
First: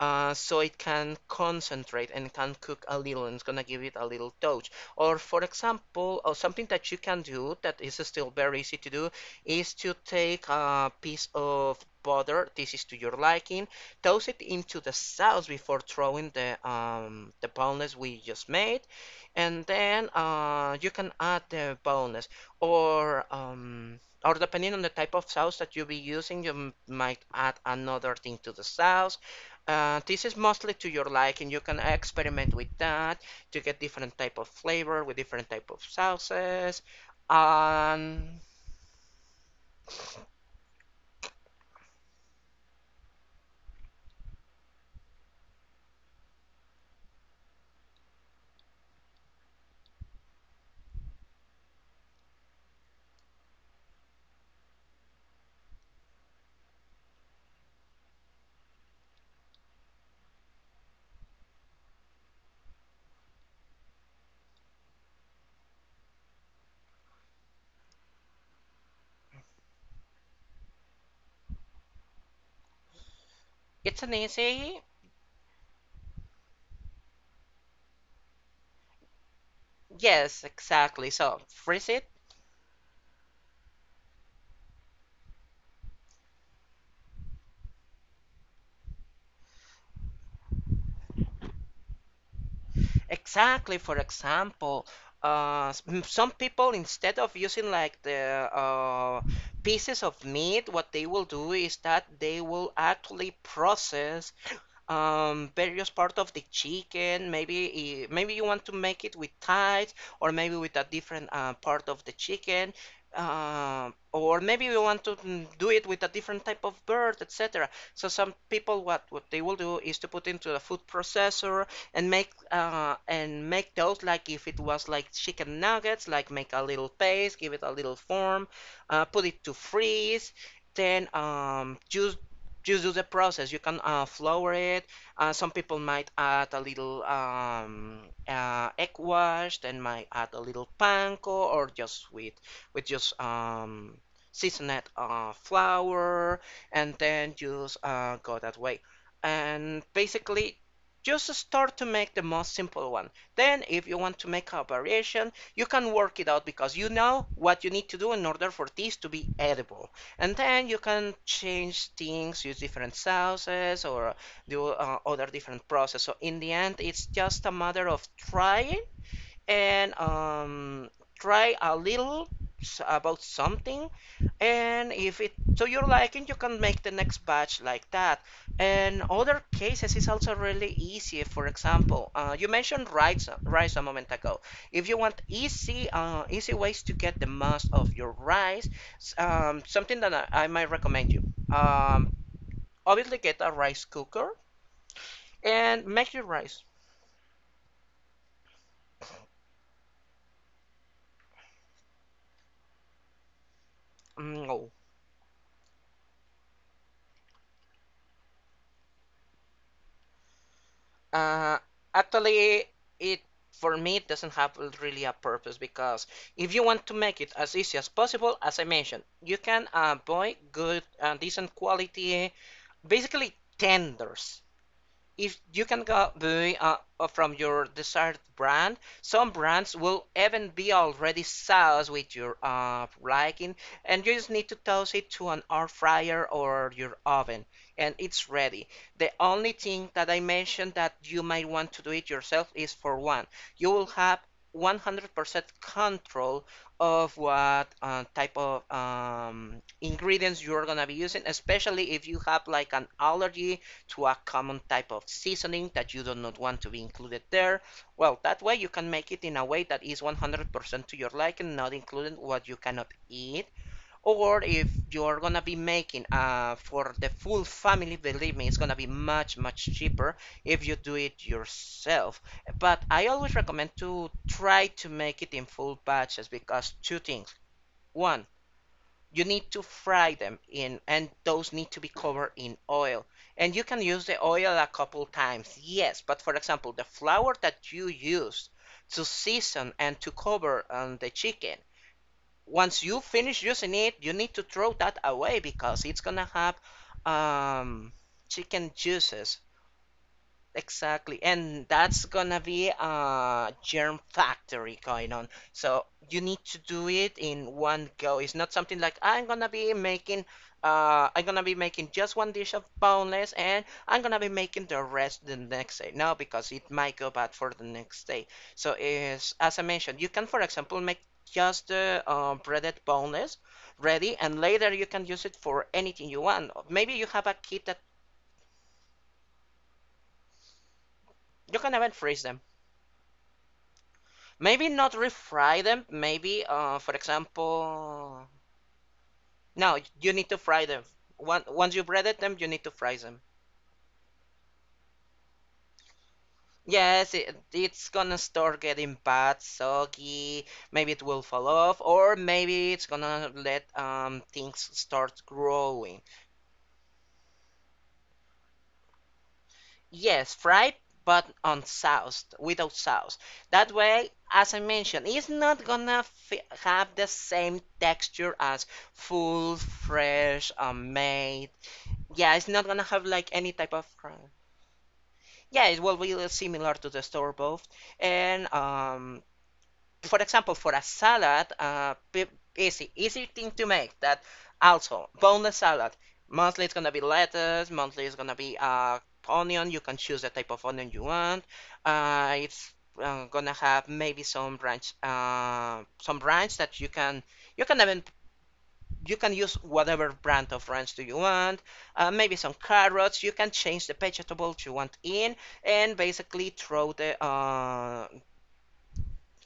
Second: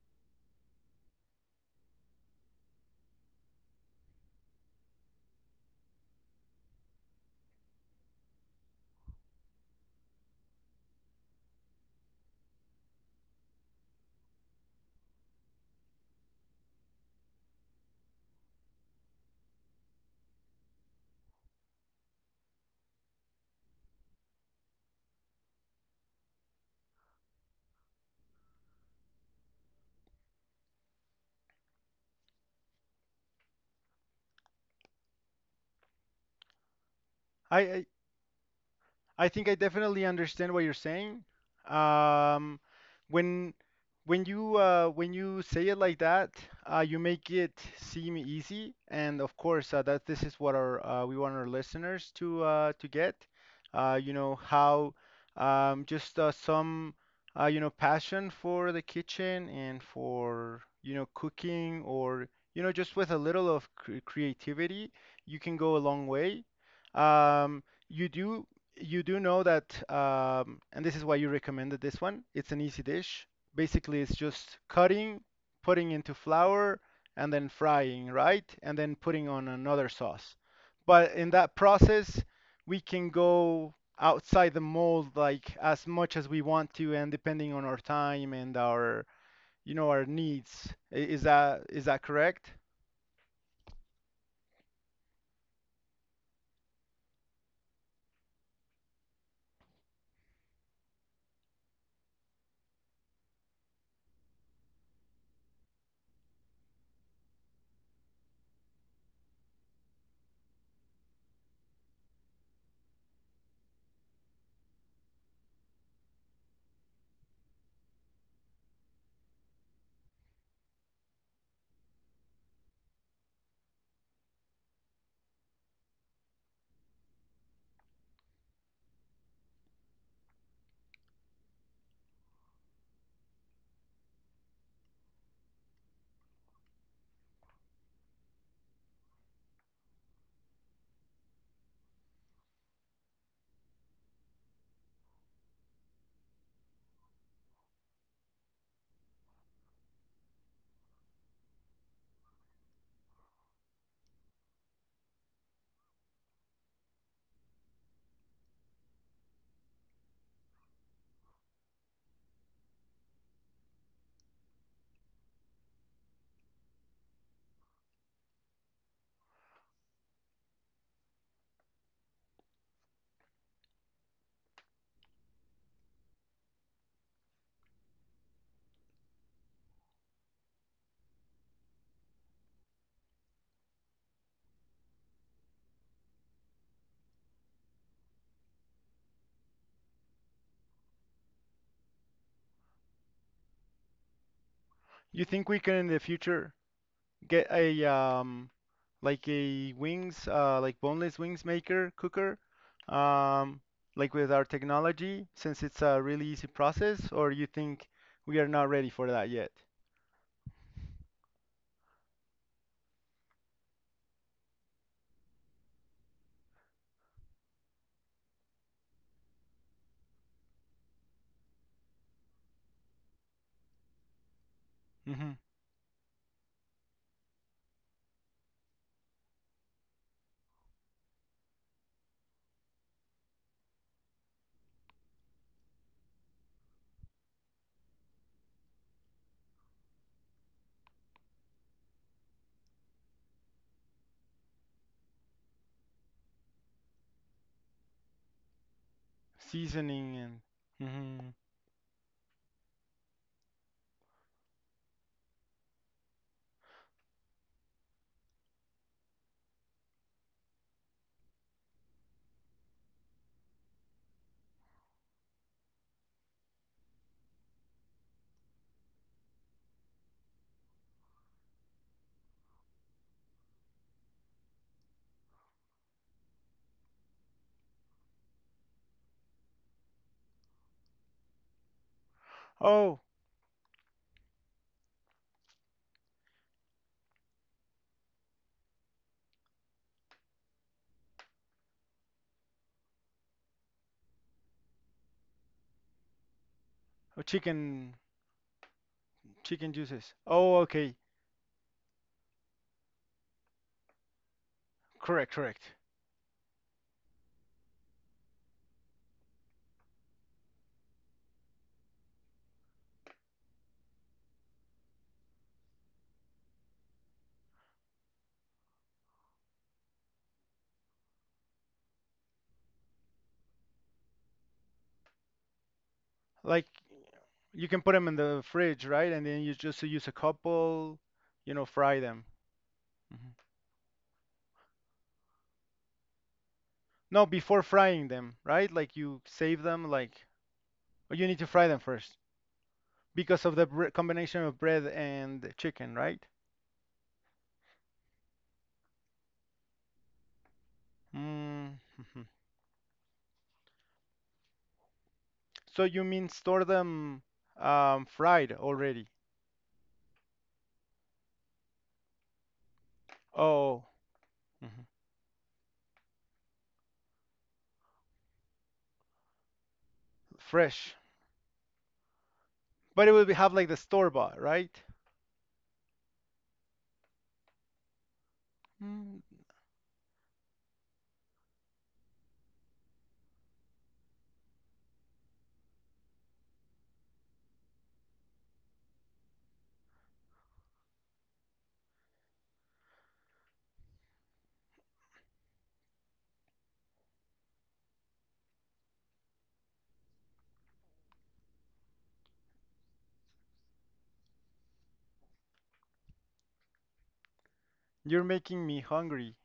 [SPEAKER 1] so it can concentrate and can cook a little and it's gonna give it a little touch. Or for example, or something that you can do that is still very easy to do is to take a piece of butter, this is to your liking, toss it into the sauce before throwing the boneless we just made, and then you can add the boneless or depending on the type of sauce that you'll be using, you might add another thing to the sauce. This is mostly to your liking. You can experiment with that to get different type of flavor with different type of sauces.
[SPEAKER 2] I, I
[SPEAKER 1] Um,
[SPEAKER 2] I think I definitely understand what you're saying. Um, when when you say it like that, you make it seem easy, and of course, that this is what our we want our listeners to get. You know how, just, some, passion for the kitchen and for, cooking, or, just with a little of creativity, you can go a long way. Um, you do you do know that, and this is why you recommended this one. It's an easy dish. Basically,
[SPEAKER 1] it's an
[SPEAKER 2] it's just
[SPEAKER 1] easy.
[SPEAKER 2] cutting, putting into flour, and then frying, right? And then putting on another sauce.
[SPEAKER 1] Yes, exactly.
[SPEAKER 2] But in
[SPEAKER 1] So
[SPEAKER 2] that
[SPEAKER 1] freeze it.
[SPEAKER 2] process, we can go outside the mold like as much as we want to, and depending on our time and our needs. Is that correct?
[SPEAKER 1] Exactly. For example, uh, some people instead of using like the pieces of meat, what they will do is that they will actually process various part of the chicken. Maybe maybe you want to make it with thighs, or maybe with a different part of the chicken, or maybe you want to do it with a different type of bird, etc. So some people what they will do is to put into the food processor and make and make those like if it was like chicken nuggets, like make a little paste, give it a little form, put it to freeze. Then juice just do the process. You can flour it. Some people might add a little egg wash, then might add a little panko, or just with just seasoned flour, and then just go that way. And basically, just start to make the most simple one. Then, if you want to make a variation, you can work it out because you know what you need to do in order for this to be edible, and then you can change things, use different sauces or do other different process. So in the end it's just a matter of trying, and try a little about something, and if it to your liking you can make the next batch like that. And other cases is also really easy. For example, you mentioned rice a moment ago. If you want easy easy ways to get the most of your rice, something that I might recommend you, um, obviously get a rice cooker
[SPEAKER 2] You think we can
[SPEAKER 1] and
[SPEAKER 2] in the
[SPEAKER 1] make your
[SPEAKER 2] future?
[SPEAKER 1] rice.
[SPEAKER 2] Get a, like a wings like boneless wings maker cooker, um like with our
[SPEAKER 1] Mm.
[SPEAKER 2] technology, since it's a really easy process? Or you think we are not ready for that yet?
[SPEAKER 1] Uh, actually, it for me it doesn't have really a purpose because if you want to make it as easy as possible, as I mentioned, you can avoid good, decent quality, basically tenders.
[SPEAKER 2] Hmm.
[SPEAKER 1] If you can go buy from your desired brand, some brands will even be already sauced with your liking, and you just need to toast it to an air fryer or your oven, and it's ready. The only thing that I mentioned that you might want to do it yourself is for one, you will have 100% control of what type of
[SPEAKER 2] Seasoning and—
[SPEAKER 1] ingredients you're gonna be using,
[SPEAKER 2] Hmm.
[SPEAKER 1] especially if you have like an allergy to a common type of seasoning that you do not want to be included there. Well, that way you can make it in a way that is 100% to your liking, not including what you cannot eat. Or if you're gonna be making for the full family, believe me, it's gonna be much, much cheaper if you do it yourself. But I always recommend to try to make it in full batches because two things. One, you need to fry them in and those need to be covered in
[SPEAKER 2] Oh,
[SPEAKER 1] oil, and you can use the oil a couple times, yes, but for example the flour that you use to season and to cover the chicken, once you finish using it you need to throw that away because it's gonna have
[SPEAKER 2] oh,
[SPEAKER 1] um,
[SPEAKER 2] chicken
[SPEAKER 1] chicken juices.
[SPEAKER 2] chicken juices. Oh, okay.
[SPEAKER 1] Exactly. And that's gonna be a germ factory going on.
[SPEAKER 2] Correct, correct.
[SPEAKER 1] So you need to do it in one go. It's not something like I'm gonna be making I'm gonna be making just one dish of boneless and I'm gonna be making the rest the next day. No, because it might go bad for the next day. So is as I mentioned, you can for example make just the breaded boneless ready and later you can use it for anything you want.
[SPEAKER 2] Like
[SPEAKER 1] Maybe you have a kid
[SPEAKER 2] you
[SPEAKER 1] that
[SPEAKER 2] can put them in the fridge, right? And then you just use a couple,
[SPEAKER 1] you can even
[SPEAKER 2] fry
[SPEAKER 1] freeze
[SPEAKER 2] them.
[SPEAKER 1] them.
[SPEAKER 2] Hmm.
[SPEAKER 1] Maybe not refry them. Maybe, for
[SPEAKER 2] No, before frying
[SPEAKER 1] example,
[SPEAKER 2] them, right? Like you save
[SPEAKER 1] no,
[SPEAKER 2] them
[SPEAKER 1] you
[SPEAKER 2] like—
[SPEAKER 1] need to fry them.
[SPEAKER 2] But you need
[SPEAKER 1] Once
[SPEAKER 2] to fry
[SPEAKER 1] once
[SPEAKER 2] them
[SPEAKER 1] you breaded
[SPEAKER 2] first
[SPEAKER 1] them, you need to fry them.
[SPEAKER 2] because of the combination of bread and chicken, right?
[SPEAKER 1] Yes, it's gonna start getting bad, soggy. Maybe it will fall off,
[SPEAKER 2] Mm,
[SPEAKER 1] or
[SPEAKER 2] mhm.
[SPEAKER 1] maybe it's gonna let things start
[SPEAKER 2] So
[SPEAKER 1] growing.
[SPEAKER 2] you mean store them, fried already?
[SPEAKER 1] Yes, fried, but unsoused, without sauce. That
[SPEAKER 2] Oh,
[SPEAKER 1] way, as I
[SPEAKER 2] mhm.
[SPEAKER 1] mentioned, it's not gonna f have the same texture as full, fresh,
[SPEAKER 2] Fresh.
[SPEAKER 1] made. Yeah, it's not gonna have
[SPEAKER 2] But it will
[SPEAKER 1] like
[SPEAKER 2] be
[SPEAKER 1] any
[SPEAKER 2] have like
[SPEAKER 1] type
[SPEAKER 2] the
[SPEAKER 1] of
[SPEAKER 2] store
[SPEAKER 1] crime.
[SPEAKER 2] bought, right?
[SPEAKER 1] Yeah, it will be similar to the store both. And
[SPEAKER 2] Mm,
[SPEAKER 1] for example, for a salad, easy, easy thing to make. That also boneless salad. Mostly it's gonna be lettuce. Mostly it's gonna be onion. You can choose the type of onion you want. It's gonna have maybe some branch that you can even you can use whatever brand of ranch do you want, maybe some carrots, you can change the vegetables you want in and basically throw the
[SPEAKER 2] you're making me hungry.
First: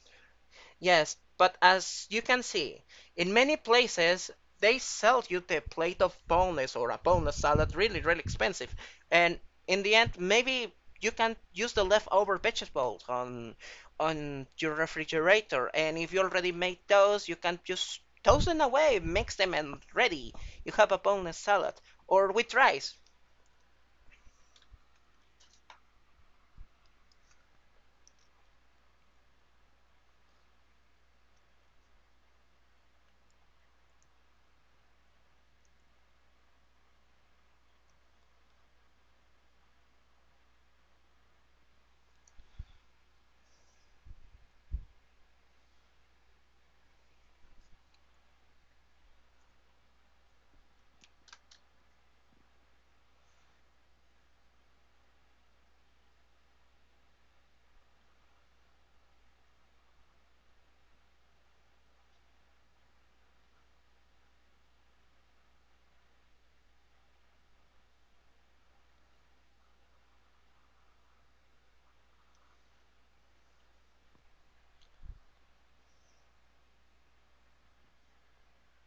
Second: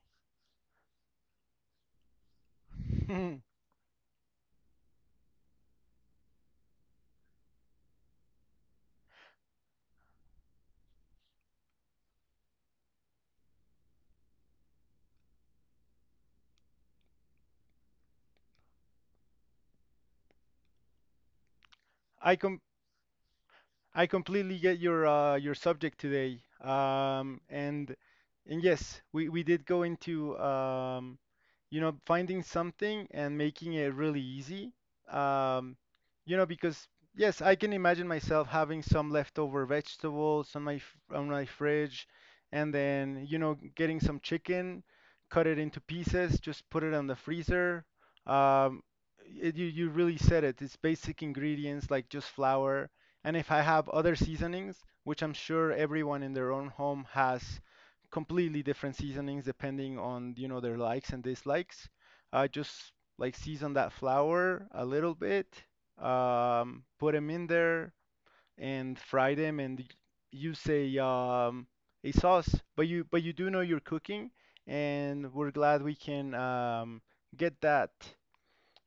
[SPEAKER 1] Yes, but as you can see, in many places they sell you the plate of boneless or a boneless salad really, really expensive. And in the end, maybe you can use the leftover vegetables on your refrigerator. And if you already made those, you can just toss them away, mix them, and ready. You have a boneless salad. Or
[SPEAKER 2] I
[SPEAKER 1] with
[SPEAKER 2] com
[SPEAKER 1] rice.
[SPEAKER 2] I completely get your subject today. And and yes, we did go into finding something and making it really easy. Um, because yes, I can imagine myself having some leftover vegetables on my fridge, and then getting some chicken, cut it into pieces, just put it on the freezer. Um, you really said it. It's basic ingredients like just flour, and if I have other seasonings, which I'm sure everyone in their own home has completely different seasonings depending on, you know, their likes and dislikes, I just like season that flour a little bit, put them in there and fry them and use a sauce. But you do know you're cooking, and we're glad we can get that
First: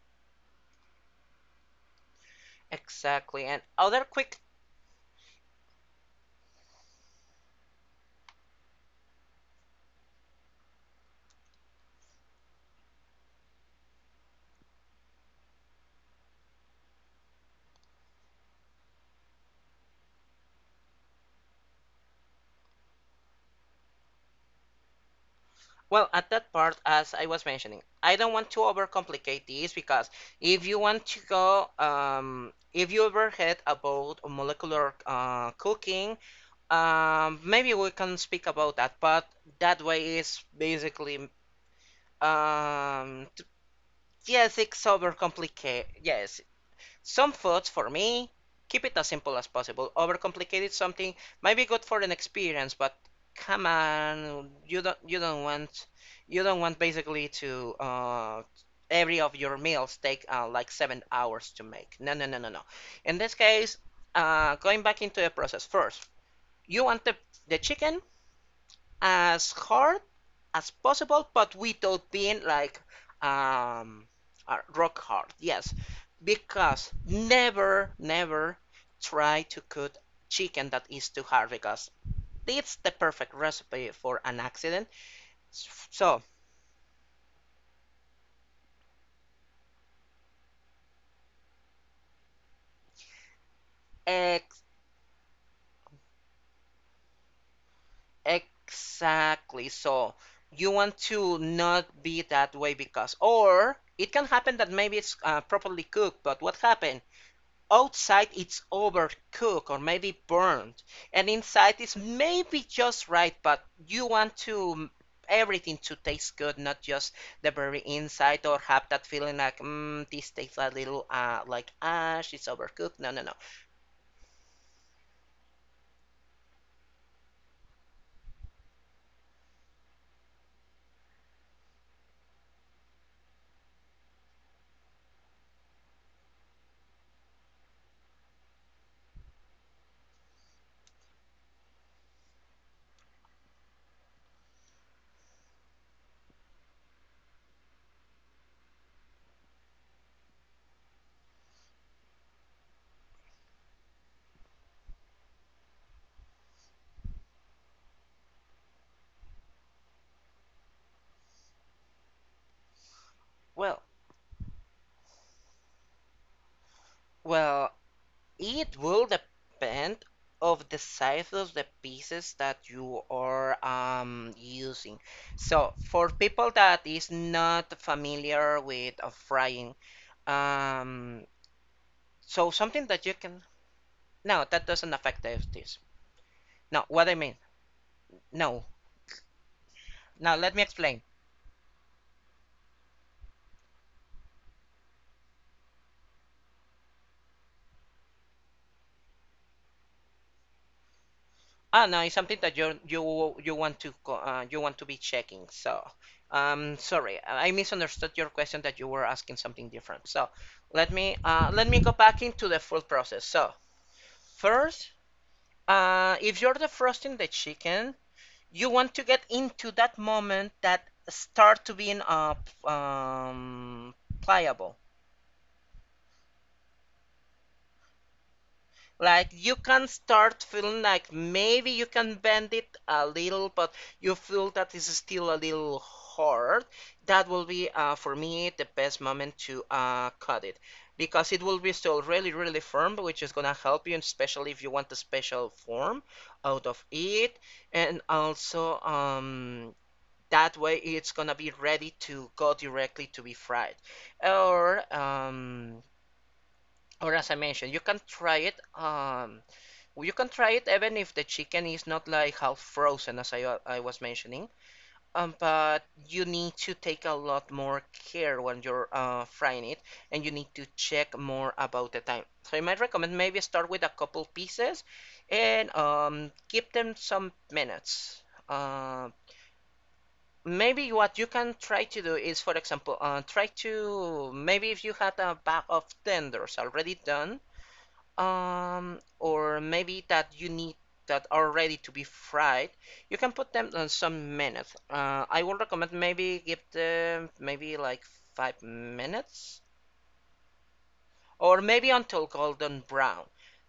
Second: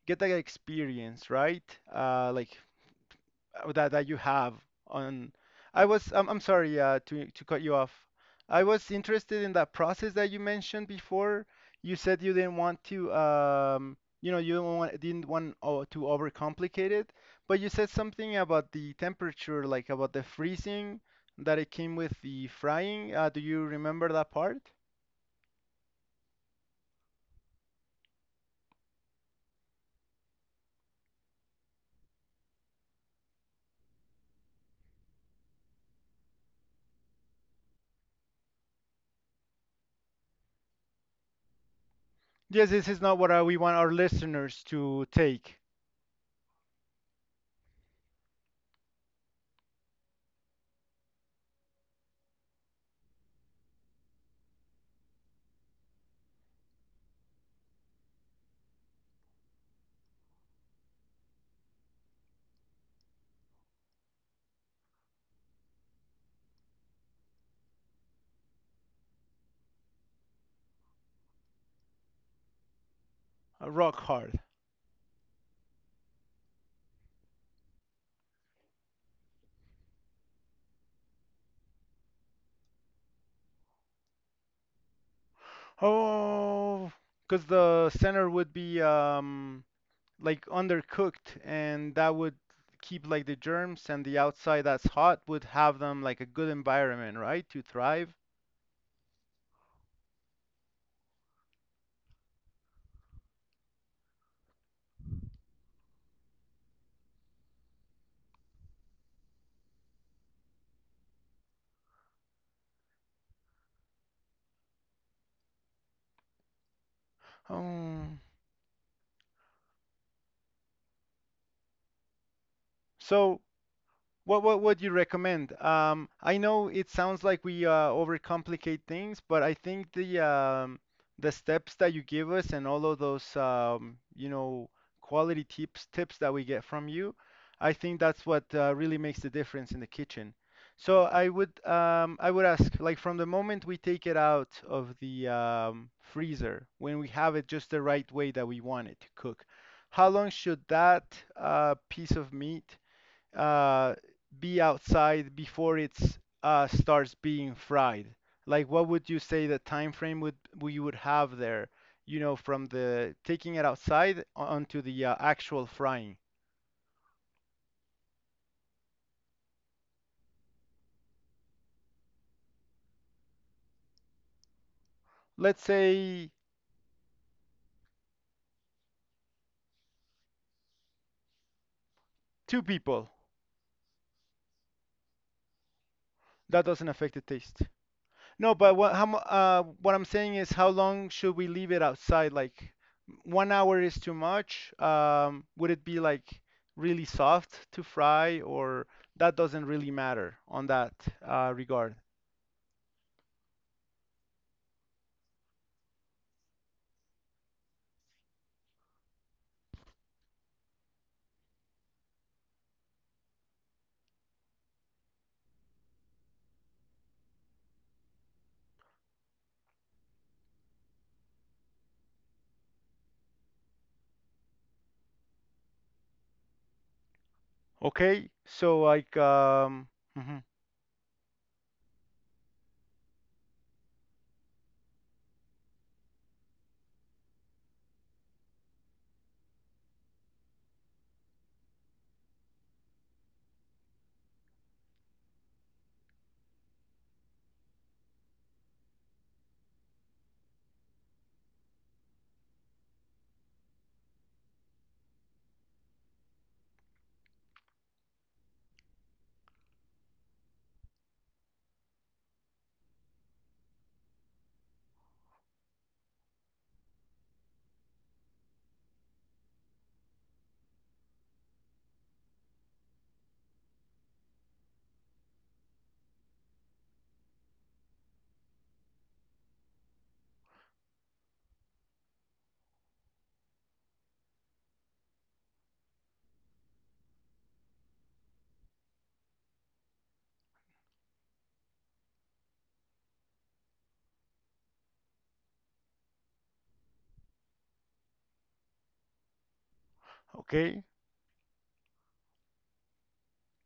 [SPEAKER 2] get that experience, right? Uh, like
[SPEAKER 1] Exactly. And
[SPEAKER 2] that
[SPEAKER 1] other
[SPEAKER 2] that you
[SPEAKER 1] quick
[SPEAKER 2] have on I'm sorry to cut you off. I was interested in that process that you mentioned before. You said you didn't want to you don't want, didn't want to overcomplicate it, but you said something about the temperature, like about the freezing that it came with the frying. Do you remember that part?
[SPEAKER 1] well, at that part, as I was mentioning, I don't want to overcomplicate this because if you want to go, if you ever heard about molecular cooking, maybe we can speak about that. But that way is basically,
[SPEAKER 2] Yes, this is not
[SPEAKER 1] um,
[SPEAKER 2] what
[SPEAKER 1] t-
[SPEAKER 2] we want our
[SPEAKER 1] yes,
[SPEAKER 2] listeners
[SPEAKER 1] it's
[SPEAKER 2] to take.
[SPEAKER 1] overcomplicate. Yes, some foods, for me, keep it as simple as possible. Overcomplicated something might be good for an experience, but come on, you don't you don't want basically to every of your meals take like 7 hours to make. No, no, no, no, no. In this case, going back into the process first, you want the chicken as hard as possible, but without being like
[SPEAKER 2] Uh, rock
[SPEAKER 1] um,
[SPEAKER 2] hard.
[SPEAKER 1] rock hard. Yes, because never, never try to cook chicken that is too hard because it's the perfect recipe for an accident. So,
[SPEAKER 2] Oh, because the center would be like undercooked, and that would keep like the germs, and the outside
[SPEAKER 1] ex-
[SPEAKER 2] that's hot would have them like a good environment, right, to thrive.
[SPEAKER 1] exactly. So, you want to not be that way because, or it can happen that maybe it's properly cooked, but what happened? Outside it's overcooked or maybe burned, and inside it's maybe just right, but you want to everything to taste good, not just the very
[SPEAKER 2] Um,
[SPEAKER 1] inside or have that feeling like, mm, this tastes a little like ash, it's overcooked. No, no, no.
[SPEAKER 2] so what would you recommend? I know it sounds like we overcomplicate things, but I think the steps that you give us and all of those you know quality tips that we get from you, I think that's what really makes the difference in the kitchen. So I would ask like from the moment we take it out of the freezer when we have it just the right way that we want it to cook, how long should that piece of meat uh, be outside before it's starts being fried? Like, what would you say the time frame would we would have there? You know, from the taking it
[SPEAKER 1] Well,
[SPEAKER 2] outside onto the actual frying.
[SPEAKER 1] well, it will depend of the size of the pieces that you are using.
[SPEAKER 2] Let's
[SPEAKER 1] So for
[SPEAKER 2] say
[SPEAKER 1] people that is not familiar with frying, um, so
[SPEAKER 2] two
[SPEAKER 1] something that
[SPEAKER 2] people.
[SPEAKER 1] you can no, that doesn't affect the this.
[SPEAKER 2] That
[SPEAKER 1] No,
[SPEAKER 2] doesn't
[SPEAKER 1] what I
[SPEAKER 2] affect the
[SPEAKER 1] mean,
[SPEAKER 2] taste. No,
[SPEAKER 1] no.
[SPEAKER 2] but what I'm
[SPEAKER 1] Now
[SPEAKER 2] saying is
[SPEAKER 1] let me
[SPEAKER 2] how
[SPEAKER 1] explain.
[SPEAKER 2] long should we leave it outside? Like 1 hour is too much. Would it be like really soft to fry, or that doesn't really matter on that
[SPEAKER 1] Ah,
[SPEAKER 2] regard?
[SPEAKER 1] no, it's something that you want to you want to be checking. So, sorry, I misunderstood your question that you were asking something different. So, let me go back into the full process. So, first, if you're defrosting the chicken, you want to get into that moment that start to being um, pliable.
[SPEAKER 2] Okay, so like
[SPEAKER 1] Like you can
[SPEAKER 2] um
[SPEAKER 1] start
[SPEAKER 2] Mhm,
[SPEAKER 1] feeling like maybe you can bend it a little, but you feel that it's still a little hard. That will be for me the best moment to cut it because it will be still really, really firm, which is gonna help you, especially if you want a special form out of it. And also, that way it's gonna be ready to go directly to be fried. Or, um, or as I mentioned, you can try it. You can try it even if the chicken is not like half frozen, as I was mentioning. But you need to take a lot more care when you're frying it, and you need to check more about the time. So I might recommend maybe start with a couple pieces, and give them some minutes. Uh, maybe what you can try to do is, for example, try to maybe if you had a bag of tenders already done or maybe that you need that are ready to be fried, you can put them on some minutes. I would recommend maybe give them maybe like 5 minutes
[SPEAKER 2] okay,
[SPEAKER 1] or maybe until golden brown.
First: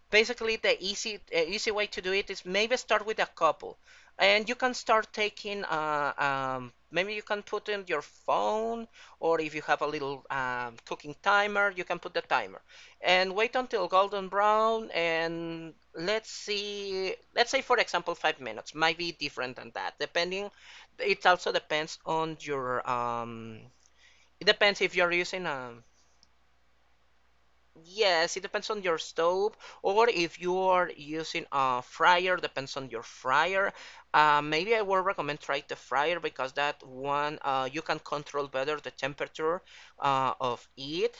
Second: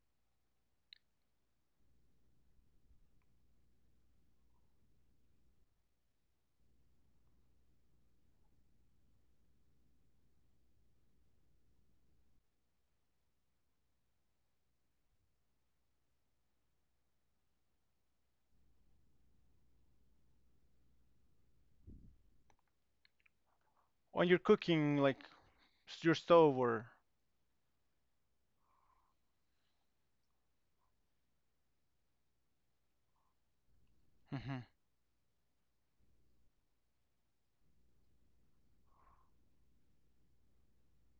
[SPEAKER 1] Basically, the easy easy way to do it is maybe start with a couple, and you can start taking maybe you can put in your phone or if you have a little cooking timer, you can put the timer and wait until golden brown and let's see let's say for example 5 minutes might be different than that depending it also depends on your
[SPEAKER 2] when you're
[SPEAKER 1] it depends if
[SPEAKER 2] cooking
[SPEAKER 1] you're
[SPEAKER 2] like
[SPEAKER 1] using a
[SPEAKER 2] your stove or
[SPEAKER 1] yes, it depends on your stove, or if you are using a fryer, depends on your fryer.
[SPEAKER 2] mhm.
[SPEAKER 1] Maybe I would recommend try the fryer because that one you can control better the temperature of it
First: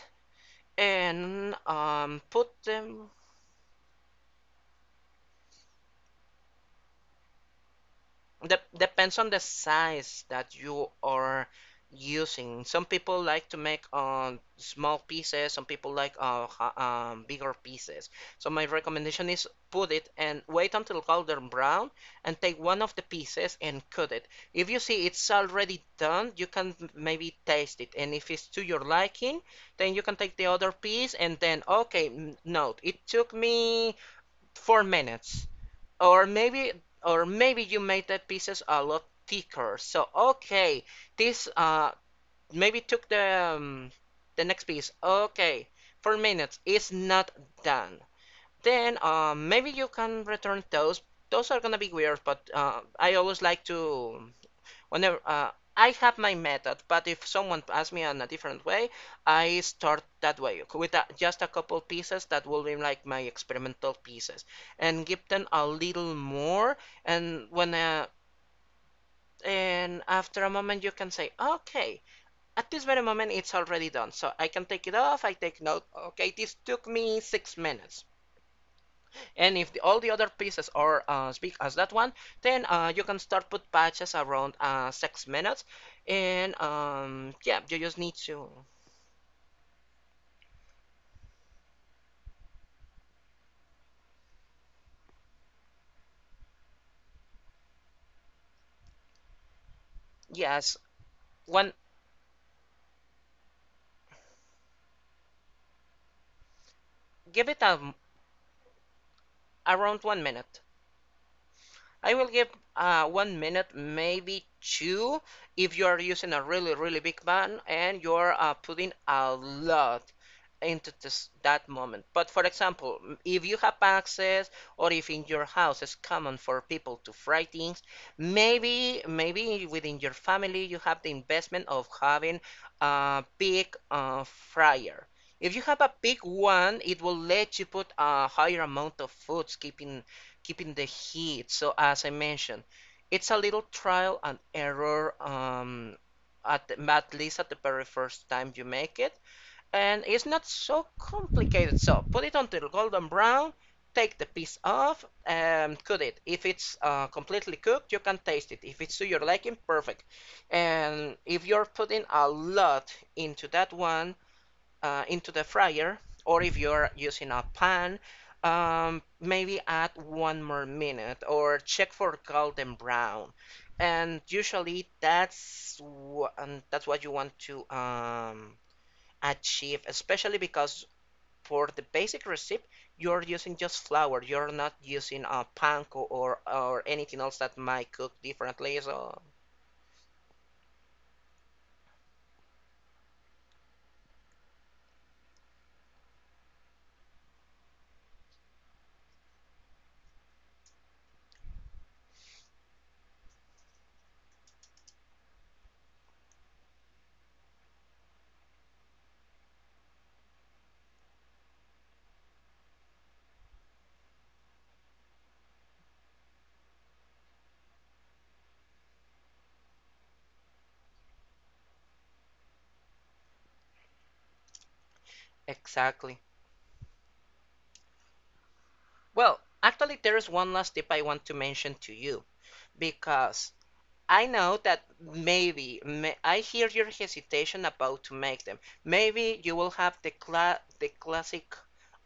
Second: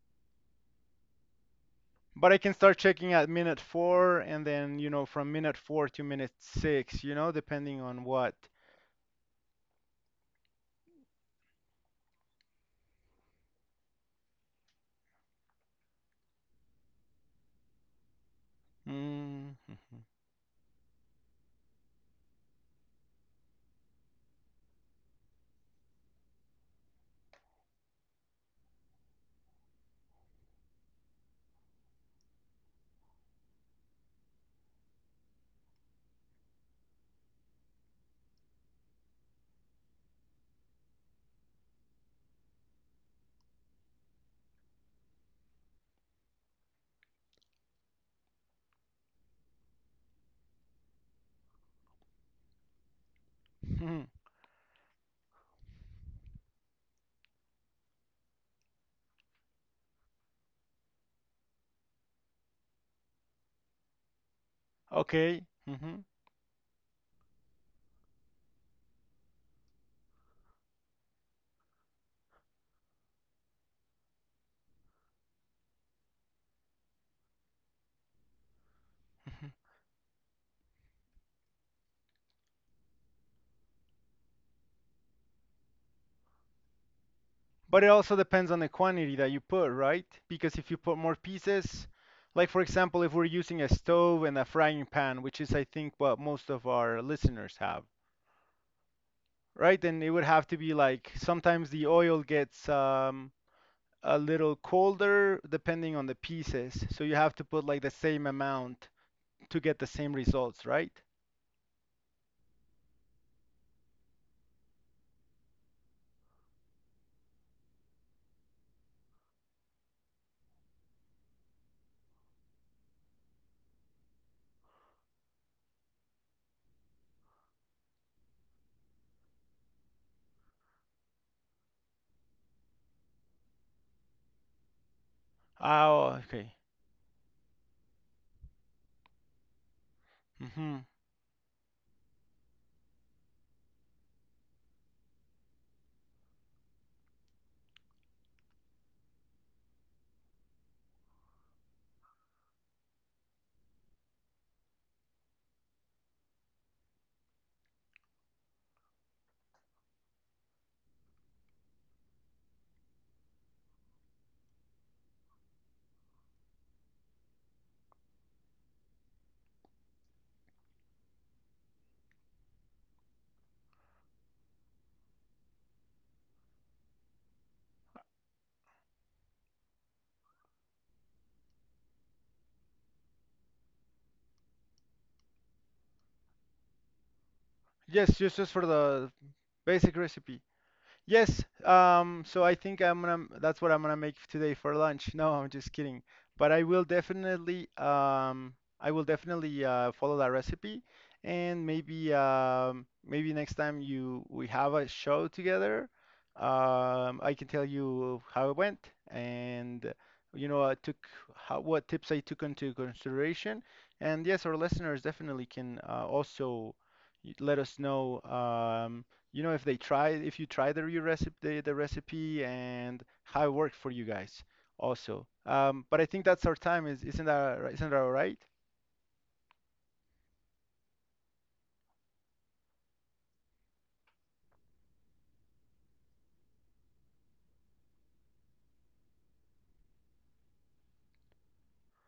[SPEAKER 1] and
[SPEAKER 2] But I
[SPEAKER 1] put
[SPEAKER 2] can start
[SPEAKER 1] them.
[SPEAKER 2] checking at minute four and then, you know, from minute four to minute six, you know, depending on what.
[SPEAKER 1] Depends on the size that you are using. Some people like to make small pieces. Some people like bigger pieces. So my recommendation is put
[SPEAKER 2] Mm-hmm.
[SPEAKER 1] it and wait until golden brown and take one of the pieces and cut it. If you see it's already done, you can maybe taste it. And if it's to your liking, then you can take the other piece and then okay, note it took me 4 minutes. Or maybe, or maybe you made the pieces a lot thicker. So okay, this maybe took the next piece. Okay, 4 minutes is not done. Then maybe you can return those. Those are gonna be weird, but I always like to whenever I have my method, but if someone asks me on a different way, I start that way with a, just a couple pieces that will be like my experimental pieces, and give
[SPEAKER 2] Okay.
[SPEAKER 1] them a
[SPEAKER 2] Hmm.
[SPEAKER 1] little more. And when and after a moment, you can say, okay, at this very moment, it's already done. So I can take it off. I take note. Okay, this took me 6 minutes.
[SPEAKER 2] Hmm.
[SPEAKER 1] And if the, all the other pieces are as big as that one, then you can start put patches around 6 minutes. And yeah, you
[SPEAKER 2] But it
[SPEAKER 1] just need
[SPEAKER 2] also
[SPEAKER 1] to
[SPEAKER 2] depends on the quantity that you put, right? Because if you put more pieces, like for example, if we're using a stove and a frying pan, which is I think what most of our listeners have, right? Then it would have to be
[SPEAKER 1] yes,
[SPEAKER 2] like sometimes
[SPEAKER 1] one
[SPEAKER 2] the oil gets a little colder depending on the pieces. So you have to
[SPEAKER 1] give it
[SPEAKER 2] put like the same amount to get the
[SPEAKER 1] around
[SPEAKER 2] same
[SPEAKER 1] 1 minute.
[SPEAKER 2] results, right?
[SPEAKER 1] I will give 1 minute, maybe two, if you are using a really, really big pan and you're putting a lot into this, that moment. But for example, if you have access or if in your house it's common for people to fry things, maybe within your family you have the investment of having a big fryer. If you have a
[SPEAKER 2] Oh,
[SPEAKER 1] big
[SPEAKER 2] okay.
[SPEAKER 1] one, it will let you put a higher amount of foods, keeping
[SPEAKER 2] Hmm.
[SPEAKER 1] the heat. So as I mentioned, it's a little trial and error at at least at the very first time you make it, and it's not so complicated. So put it until golden brown. Take the piece off and cook it. If it's completely cooked, you can taste it. If it's to your liking, perfect. And if you're putting a lot into that one, into the fryer, or if you're using a pan, maybe add one more minute or check for golden brown. And usually that's what you want to achieve, especially because for the basic recipe you're using just flour. You're not using a panko or anything else that might cook
[SPEAKER 2] Yes, just for
[SPEAKER 1] differently.
[SPEAKER 2] the
[SPEAKER 1] So
[SPEAKER 2] basic recipe. Yes, so I think I'm gonna, that's what I'm gonna make today for lunch. No, I'm just kidding. But I will definitely follow that recipe, and maybe, maybe next time you we have a show together, I can tell you how it went, and you know, I took how, what tips I took into consideration, and yes, our listeners definitely can also let us know. If they try if you try recipe the recipe and how it worked for you guys also. But I
[SPEAKER 1] exactly.
[SPEAKER 2] think that's our time. Is isn't that ri- Isn't that all right?
[SPEAKER 1] Well, actually, there is one last tip I want to mention to you because I know that I hear your hesitation about to make them. Maybe you will have the classic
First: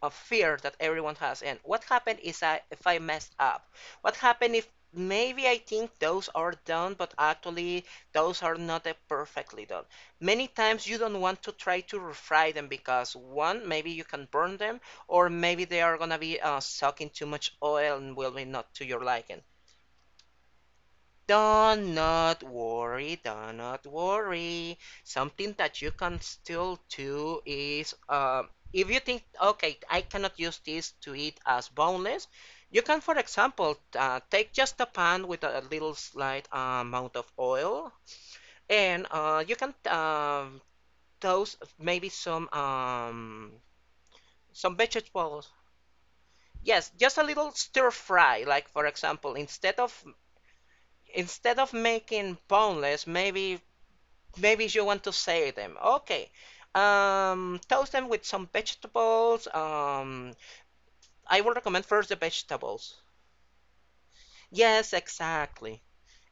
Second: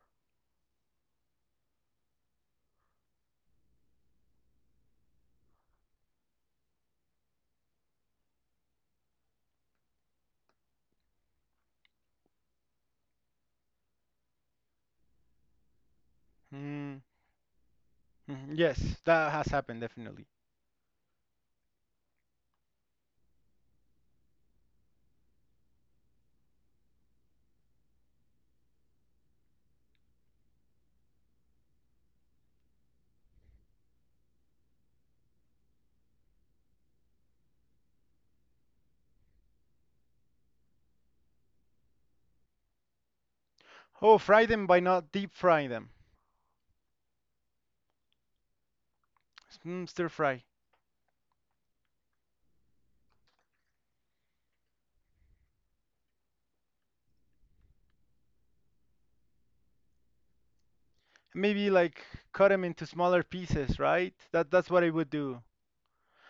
[SPEAKER 1] of fear that everyone has. And what happened is I if I messed up? What happened if maybe I think those are done, but actually those are not perfectly done. Many times you don't want to try to refry them because one, maybe you can burn them, or maybe they are gonna be
[SPEAKER 2] Mm,
[SPEAKER 1] sucking too much oil and will be
[SPEAKER 2] mhm,
[SPEAKER 1] not to
[SPEAKER 2] yes,
[SPEAKER 1] your
[SPEAKER 2] that
[SPEAKER 1] liking.
[SPEAKER 2] has happened definitely.
[SPEAKER 1] Do not worry, do not worry. Something that you can still do is if you think, okay, I cannot use this to eat as boneless, you can, for example, take just a pan with a little slight amount of oil, and you can toast maybe some
[SPEAKER 2] Oh, fry them
[SPEAKER 1] some
[SPEAKER 2] by not deep
[SPEAKER 1] vegetables.
[SPEAKER 2] frying them.
[SPEAKER 1] Yes, just a little stir fry. Like for example, instead
[SPEAKER 2] Mm,
[SPEAKER 1] of
[SPEAKER 2] stir fry.
[SPEAKER 1] instead of making boneless, maybe you want to save them. Okay. Toast them with some vegetables. I will
[SPEAKER 2] Maybe
[SPEAKER 1] recommend
[SPEAKER 2] like
[SPEAKER 1] first the
[SPEAKER 2] cut them into
[SPEAKER 1] vegetables.
[SPEAKER 2] smaller pieces, right? That that's what
[SPEAKER 1] Yes,
[SPEAKER 2] I would do.
[SPEAKER 1] exactly.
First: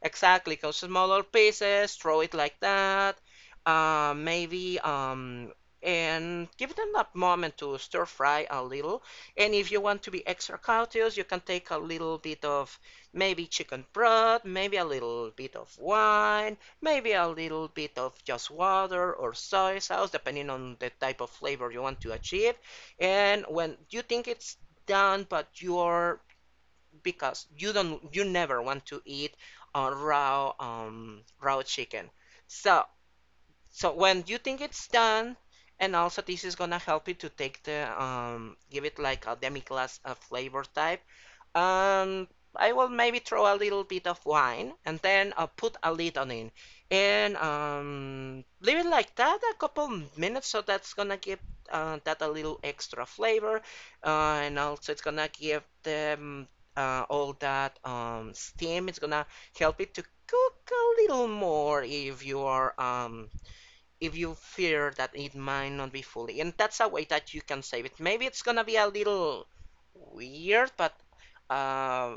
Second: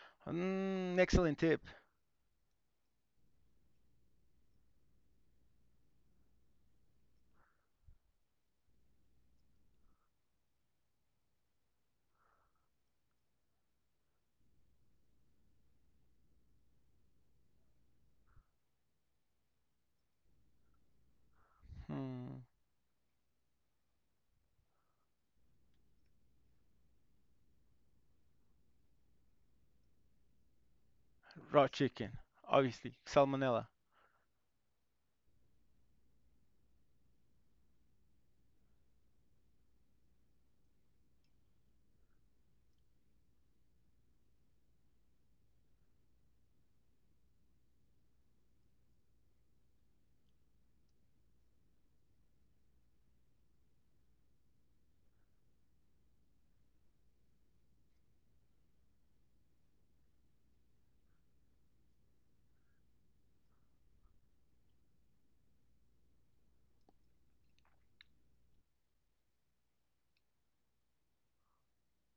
[SPEAKER 1] Exactly, cut
[SPEAKER 2] Mm,
[SPEAKER 1] smaller
[SPEAKER 2] excellent tip.
[SPEAKER 1] pieces, throw it like that. Maybe And give them that moment to stir fry a little. And if you want to be extra cautious, you can take a little bit of maybe chicken broth, maybe a little bit of wine, maybe a little bit of just water or soy sauce, depending on the type of flavor you want to
[SPEAKER 2] Mm,
[SPEAKER 1] achieve. And when you think it's done, but you're because you never want to eat raw
[SPEAKER 2] raw
[SPEAKER 1] chicken.
[SPEAKER 2] chicken.
[SPEAKER 1] So
[SPEAKER 2] Obviously salmonella.
[SPEAKER 1] so when you think it's done, and also this is gonna help you to take the give it like a demi glace flavor type. Um, I will maybe throw a little bit of wine and then put a lid on it and leave it like that a couple minutes. So that's gonna give that a little extra flavor, and also it's gonna give them all that steam. It's gonna help it to cook a little more if you are if you fear that it might not be fully. And that's a way that you can save it. Maybe it's gonna be a little weird, but uh,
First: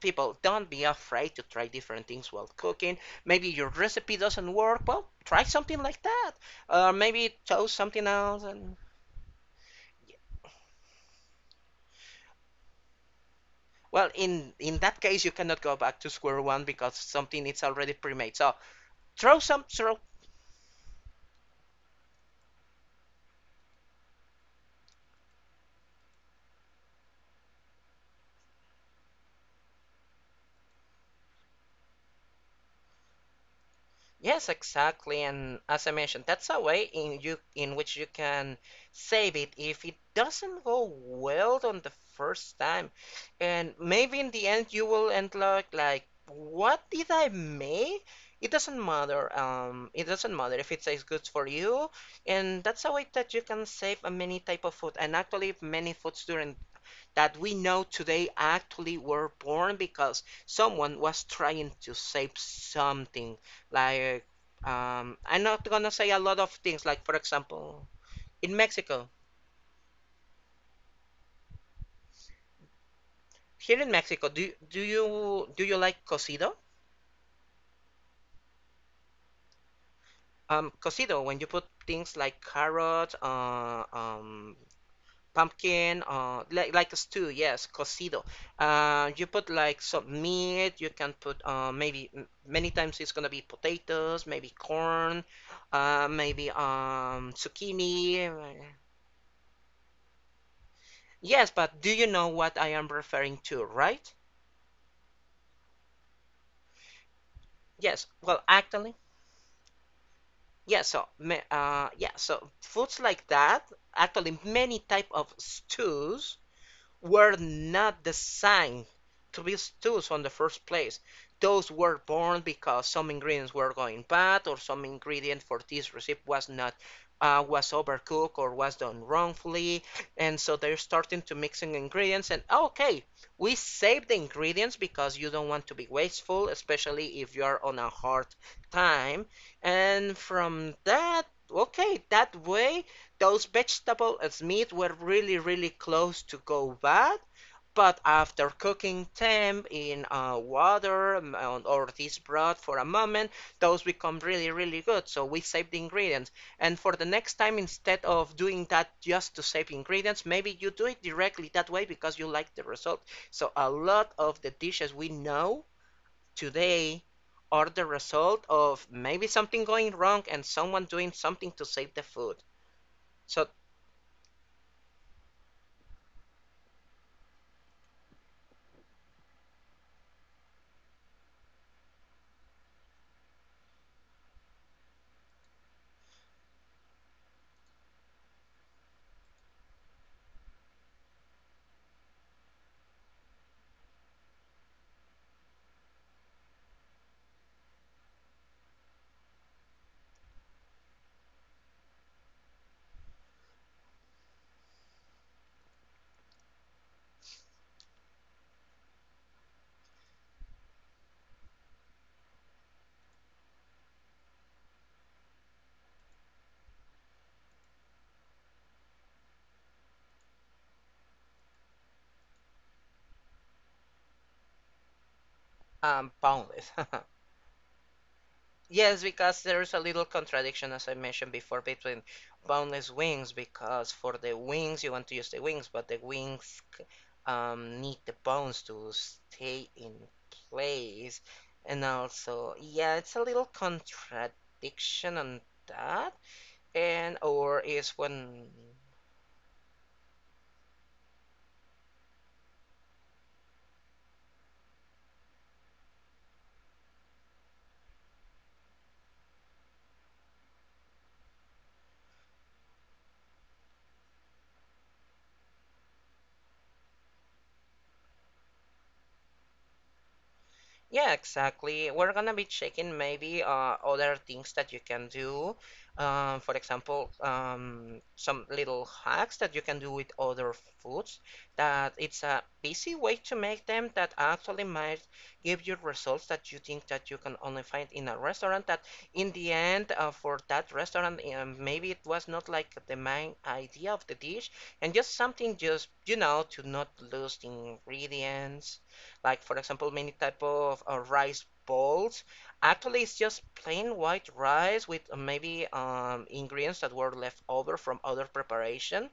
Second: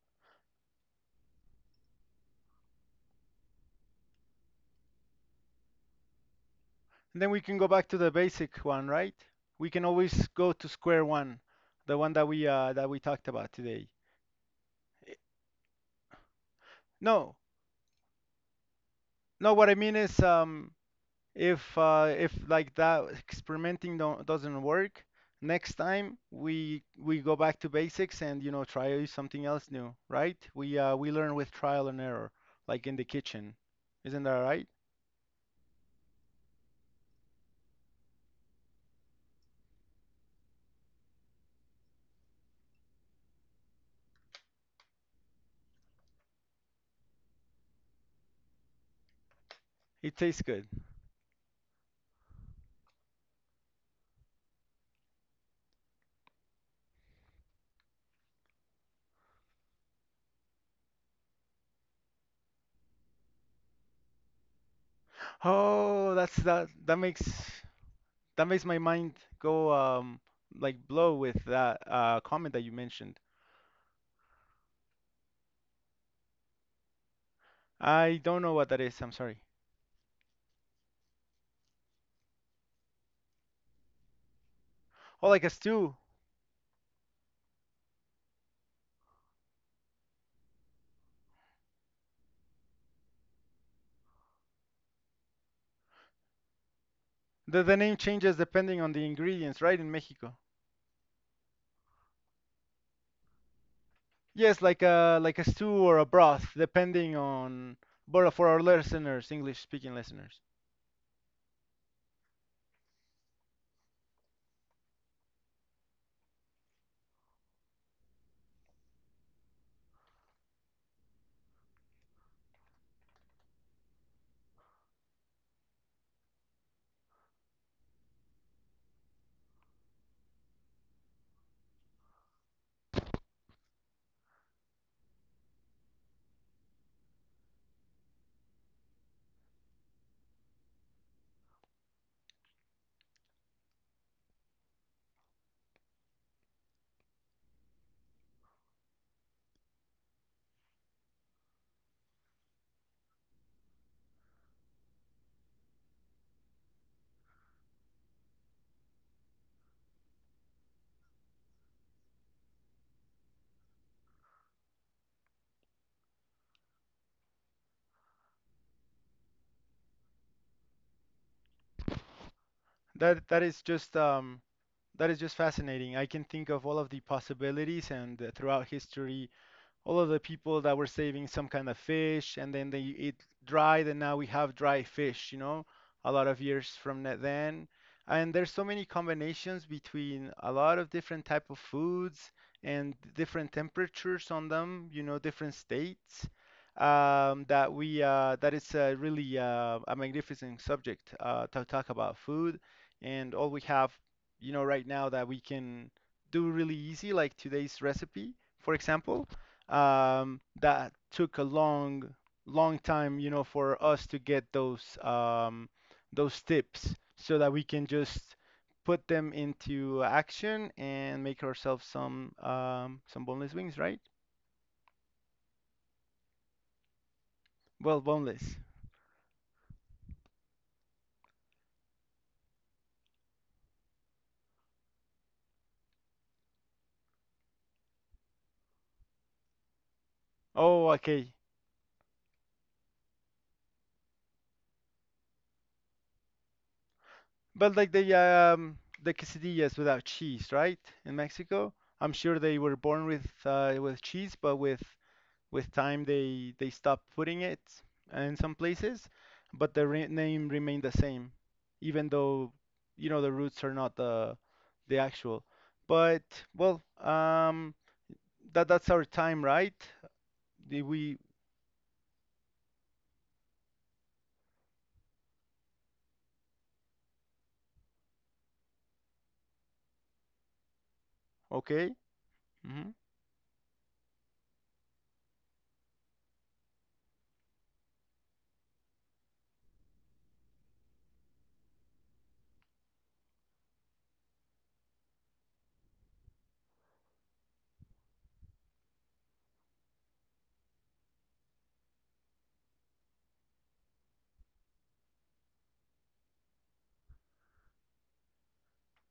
[SPEAKER 1] people, don't be afraid to try different things while cooking. Maybe your recipe doesn't work. Well, try something like that. Or
[SPEAKER 2] And then
[SPEAKER 1] maybe
[SPEAKER 2] we can go
[SPEAKER 1] toast
[SPEAKER 2] back to
[SPEAKER 1] something
[SPEAKER 2] the
[SPEAKER 1] else.
[SPEAKER 2] basic
[SPEAKER 1] And
[SPEAKER 2] one, right? We can always go to square one, the one that we talked about today.
[SPEAKER 1] well, in that
[SPEAKER 2] Eh,
[SPEAKER 1] case, you cannot go back to square one because
[SPEAKER 2] no,
[SPEAKER 1] something is already pre-made. So throw
[SPEAKER 2] no.
[SPEAKER 1] some
[SPEAKER 2] What I mean
[SPEAKER 1] throw
[SPEAKER 2] is, if like that experimenting don't, doesn't work, next time we go back to basics, and you know try something else new, right? We learn with trial and error, like in the kitchen. Isn't that
[SPEAKER 1] yes,
[SPEAKER 2] right?
[SPEAKER 1] exactly. And as I mentioned, that's a way in which you can save it if it doesn't go well on the first time. And maybe in the end you will end up like, what did I make? It doesn't matter. It
[SPEAKER 2] It
[SPEAKER 1] doesn't
[SPEAKER 2] tastes
[SPEAKER 1] matter
[SPEAKER 2] good.
[SPEAKER 1] if it tastes good for you. And that's a way that you can save many type of food and actually many foods during that we know today actually were born because someone was trying to save something. Like, I'm not gonna say
[SPEAKER 2] Oh,
[SPEAKER 1] a
[SPEAKER 2] that's
[SPEAKER 1] lot of
[SPEAKER 2] that.
[SPEAKER 1] things.
[SPEAKER 2] That
[SPEAKER 1] Like, for
[SPEAKER 2] makes
[SPEAKER 1] example,
[SPEAKER 2] that
[SPEAKER 1] in
[SPEAKER 2] makes my
[SPEAKER 1] Mexico,
[SPEAKER 2] mind go like blow with that comment that you mentioned.
[SPEAKER 1] here in Mexico, do you like cocido?
[SPEAKER 2] I don't know what that is. I'm sorry.
[SPEAKER 1] Cocido, when you put things like carrot,
[SPEAKER 2] Oh, like a stew.
[SPEAKER 1] pumpkin, like a stew, yes, cocido. You put like some meat, you can put maybe many times it's gonna be potatoes, maybe corn, maybe
[SPEAKER 2] The name
[SPEAKER 1] zucchini,
[SPEAKER 2] changes depending on the ingredients, right? In Mexico.
[SPEAKER 1] yes, but do you know what I am referring to, right?
[SPEAKER 2] Yes, like a stew or a broth, depending on.
[SPEAKER 1] Yes,
[SPEAKER 2] But
[SPEAKER 1] well
[SPEAKER 2] for our
[SPEAKER 1] actually
[SPEAKER 2] listeners, English speaking listeners,
[SPEAKER 1] yes, yeah, so yeah, so foods like that, actually many type of stews were not designed to be stews on the first place. Those were born because some ingredients were going bad or some ingredient for this recipe was not was overcooked or was done wrongfully. And so they're starting to mixing ingredients and okay, we save the ingredients because you don't want to be wasteful, especially if you're on a hard time. And from that, okay, that way those vegetable and meat were really, really close to go bad, but after cooking them in water, or this broth for a moment, those become really, really good. So we save the ingredients. And for the next time, instead of doing that just to save ingredients, maybe you do it directly that way because you like the result. So a lot of the dishes we know today are the result of maybe something going wrong and someone doing something to save the food.
[SPEAKER 2] that that
[SPEAKER 1] So
[SPEAKER 2] is just um that is just fascinating. I can think of all of the possibilities and throughout history all of the people that were saving some kind of fish and then they eat dried, and now we have dry fish, you know, a lot of years from that then, and there's so many combinations between a lot of different type of foods and different temperatures on them, you know, different states, that we that it's really a magnificent subject to talk about food and all we have you know right now that we can do really easy like today's recipe, for example, that took a long, long time, you know, for us to get those tips so that we can just put them into action and make ourselves some boneless wings, right?
[SPEAKER 1] Boundless.
[SPEAKER 2] Well, boneless.
[SPEAKER 1] Yes, because there's a little contradiction, as I mentioned before, between boundless wings, because for the wings, you want to use the wings, but need the bones to stay in
[SPEAKER 2] Oh,
[SPEAKER 1] place.
[SPEAKER 2] okay.
[SPEAKER 1] And also, yeah, it's a little contradiction on that. And, or
[SPEAKER 2] But like
[SPEAKER 1] is when.
[SPEAKER 2] the quesadillas without cheese, right? In Mexico, I'm sure they were born with cheese, but with time, they stopped putting it in some places, but the re name remained the same, even though you know the roots are not the the actual. But well, that that's our time, right? Did
[SPEAKER 1] Yeah,
[SPEAKER 2] we.
[SPEAKER 1] exactly. We're gonna be checking maybe other things that you can do. For example, some little hacks that you can do with other foods that
[SPEAKER 2] Okay?
[SPEAKER 1] it's a
[SPEAKER 2] Hmm.
[SPEAKER 1] easy way to make them that actually might give you results that you think that you can only find in a restaurant that in the end for that restaurant, maybe it was not like the main idea of the dish, and just something just, you know, to not lose the ingredients. Like, for example, many type of rice balls, actually it's just plain white rice with maybe ingredients that were left over from other preparation.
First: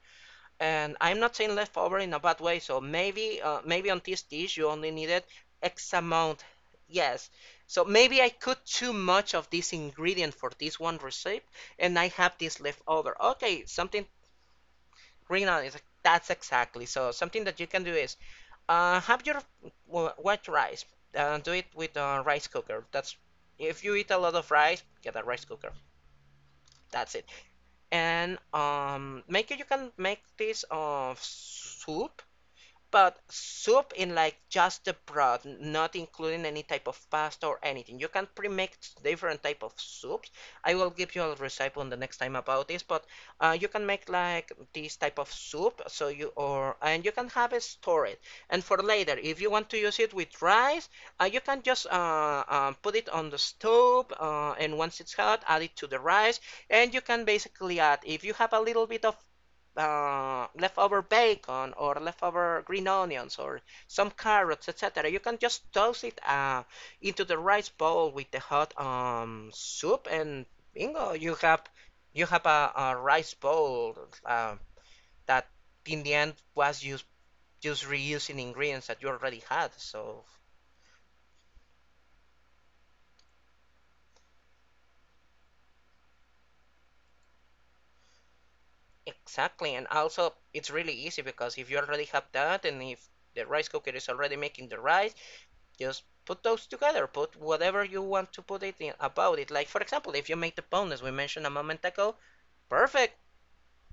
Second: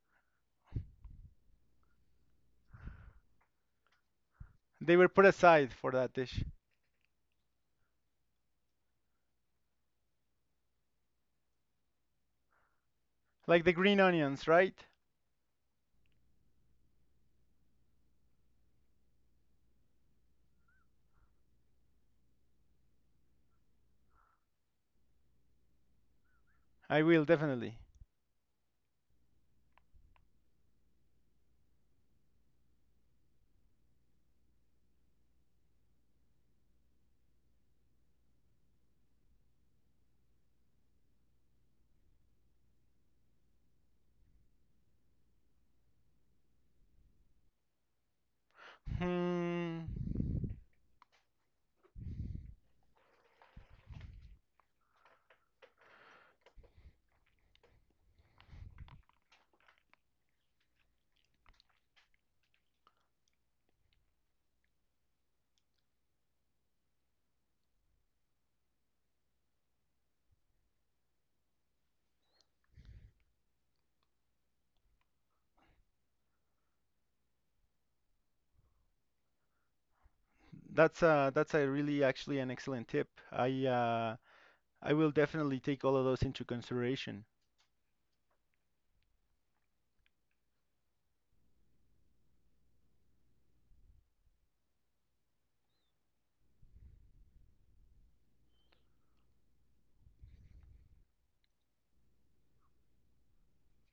[SPEAKER 1] And I'm not saying left over in a bad way. So maybe maybe on this dish you only
[SPEAKER 2] They were put
[SPEAKER 1] needed
[SPEAKER 2] aside for
[SPEAKER 1] x
[SPEAKER 2] that dish,
[SPEAKER 1] amount, yes. So maybe I cooked too much of this ingredient for this one recipe, and I have this left over,
[SPEAKER 2] like
[SPEAKER 1] okay,
[SPEAKER 2] the green
[SPEAKER 1] something.
[SPEAKER 2] onions, right?
[SPEAKER 1] Rina is, that's exactly. So something that you can do is have your white rice. Do it with a rice cooker. That's, if you eat a lot of rice, get a rice cooker.
[SPEAKER 2] I
[SPEAKER 1] That's
[SPEAKER 2] will
[SPEAKER 1] it.
[SPEAKER 2] definitely.
[SPEAKER 1] And make it. You can make this of soup, but soup in like just the broth, not including any type of pasta or anything. You can pre-make different type of soups. I will give you a recipe on the next time about this, but you can make like this type of soup. So you, or and you can have it stored. And for later, if you want to
[SPEAKER 2] Hmm.
[SPEAKER 1] use it with rice, you can just put it on the stove, and once it's hot, add it to the rice. And you can basically add, if you have a little bit of leftover bacon or leftover green onions or some carrots, etc. You can just toss it into the rice bowl with the hot soup, and bingo, you have a rice bowl uh, that in the end was used just reusing ingredients that you already had. So
[SPEAKER 2] That's a really actually an excellent tip. I will definitely take all of those into consideration.
[SPEAKER 1] exactly, and also it's really easy because if you already have that, and if the rice cooker is already making the rice, just put those together. Put whatever you want to put it in about it. Like for example, if you make the bone as we mentioned a moment ago, perfect.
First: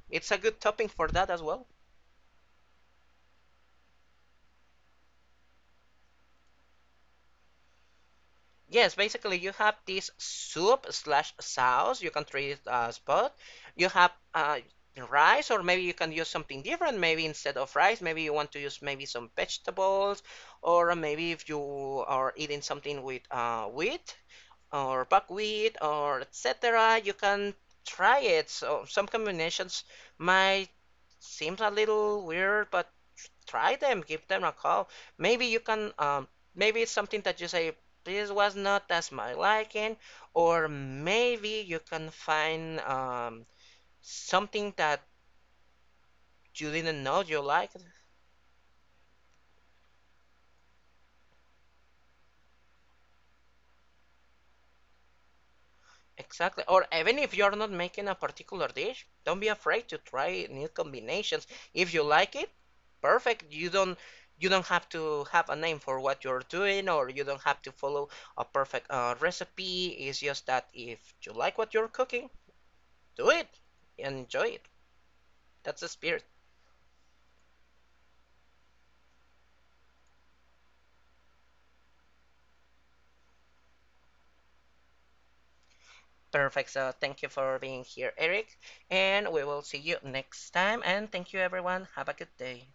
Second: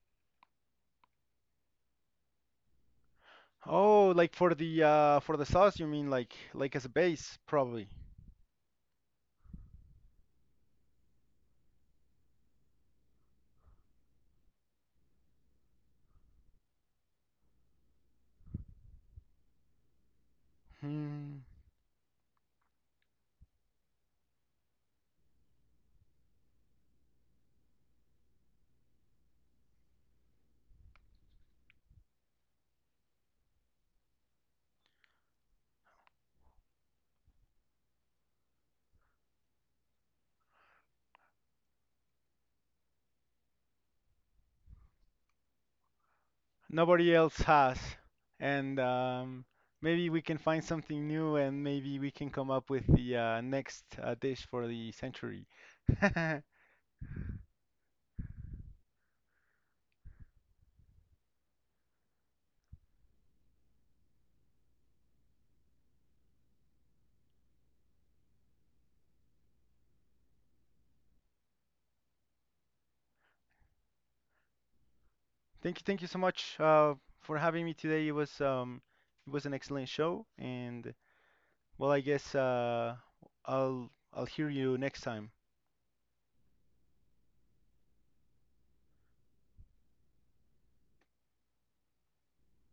[SPEAKER 1] It's a good topping for that as well.
[SPEAKER 2] Oh, like for the sauce, you mean like as a base, probably.
[SPEAKER 1] Yes, basically you have this soup slash sauce. You can treat it as both. You have rice, or maybe you can use something different. Maybe instead of rice, maybe you want to use maybe some vegetables, or maybe
[SPEAKER 2] Hmm.
[SPEAKER 1] if you are eating something with wheat, or buckwheat or etc. You can try it. So some combinations might seem a little weird, but try them. Give them a call. Maybe you can. Maybe it's something that you say this was not as my liking, or maybe you can find something that you didn't
[SPEAKER 2] Nobody
[SPEAKER 1] know
[SPEAKER 2] else
[SPEAKER 1] you
[SPEAKER 2] has.
[SPEAKER 1] liked.
[SPEAKER 2] And maybe we can find something new, and maybe we can come up with the next dish for the century.
[SPEAKER 1] Exactly. Or even if you're not making a particular dish, don't be afraid to try new combinations. If you like it, perfect. You don't, you don't have to have a name for what you're doing, or you don't have to follow a perfect recipe. It's just that if you like what you're cooking, do it. Enjoy it. That's the
[SPEAKER 2] Thank you so
[SPEAKER 1] spirit.
[SPEAKER 2] much for having me today. It was an excellent show, and well, I guess I'll hear you next time.
[SPEAKER 1] Perfect. So thank you for being here, Eric. And we will see you next time. And thank you, everyone. Have a good day.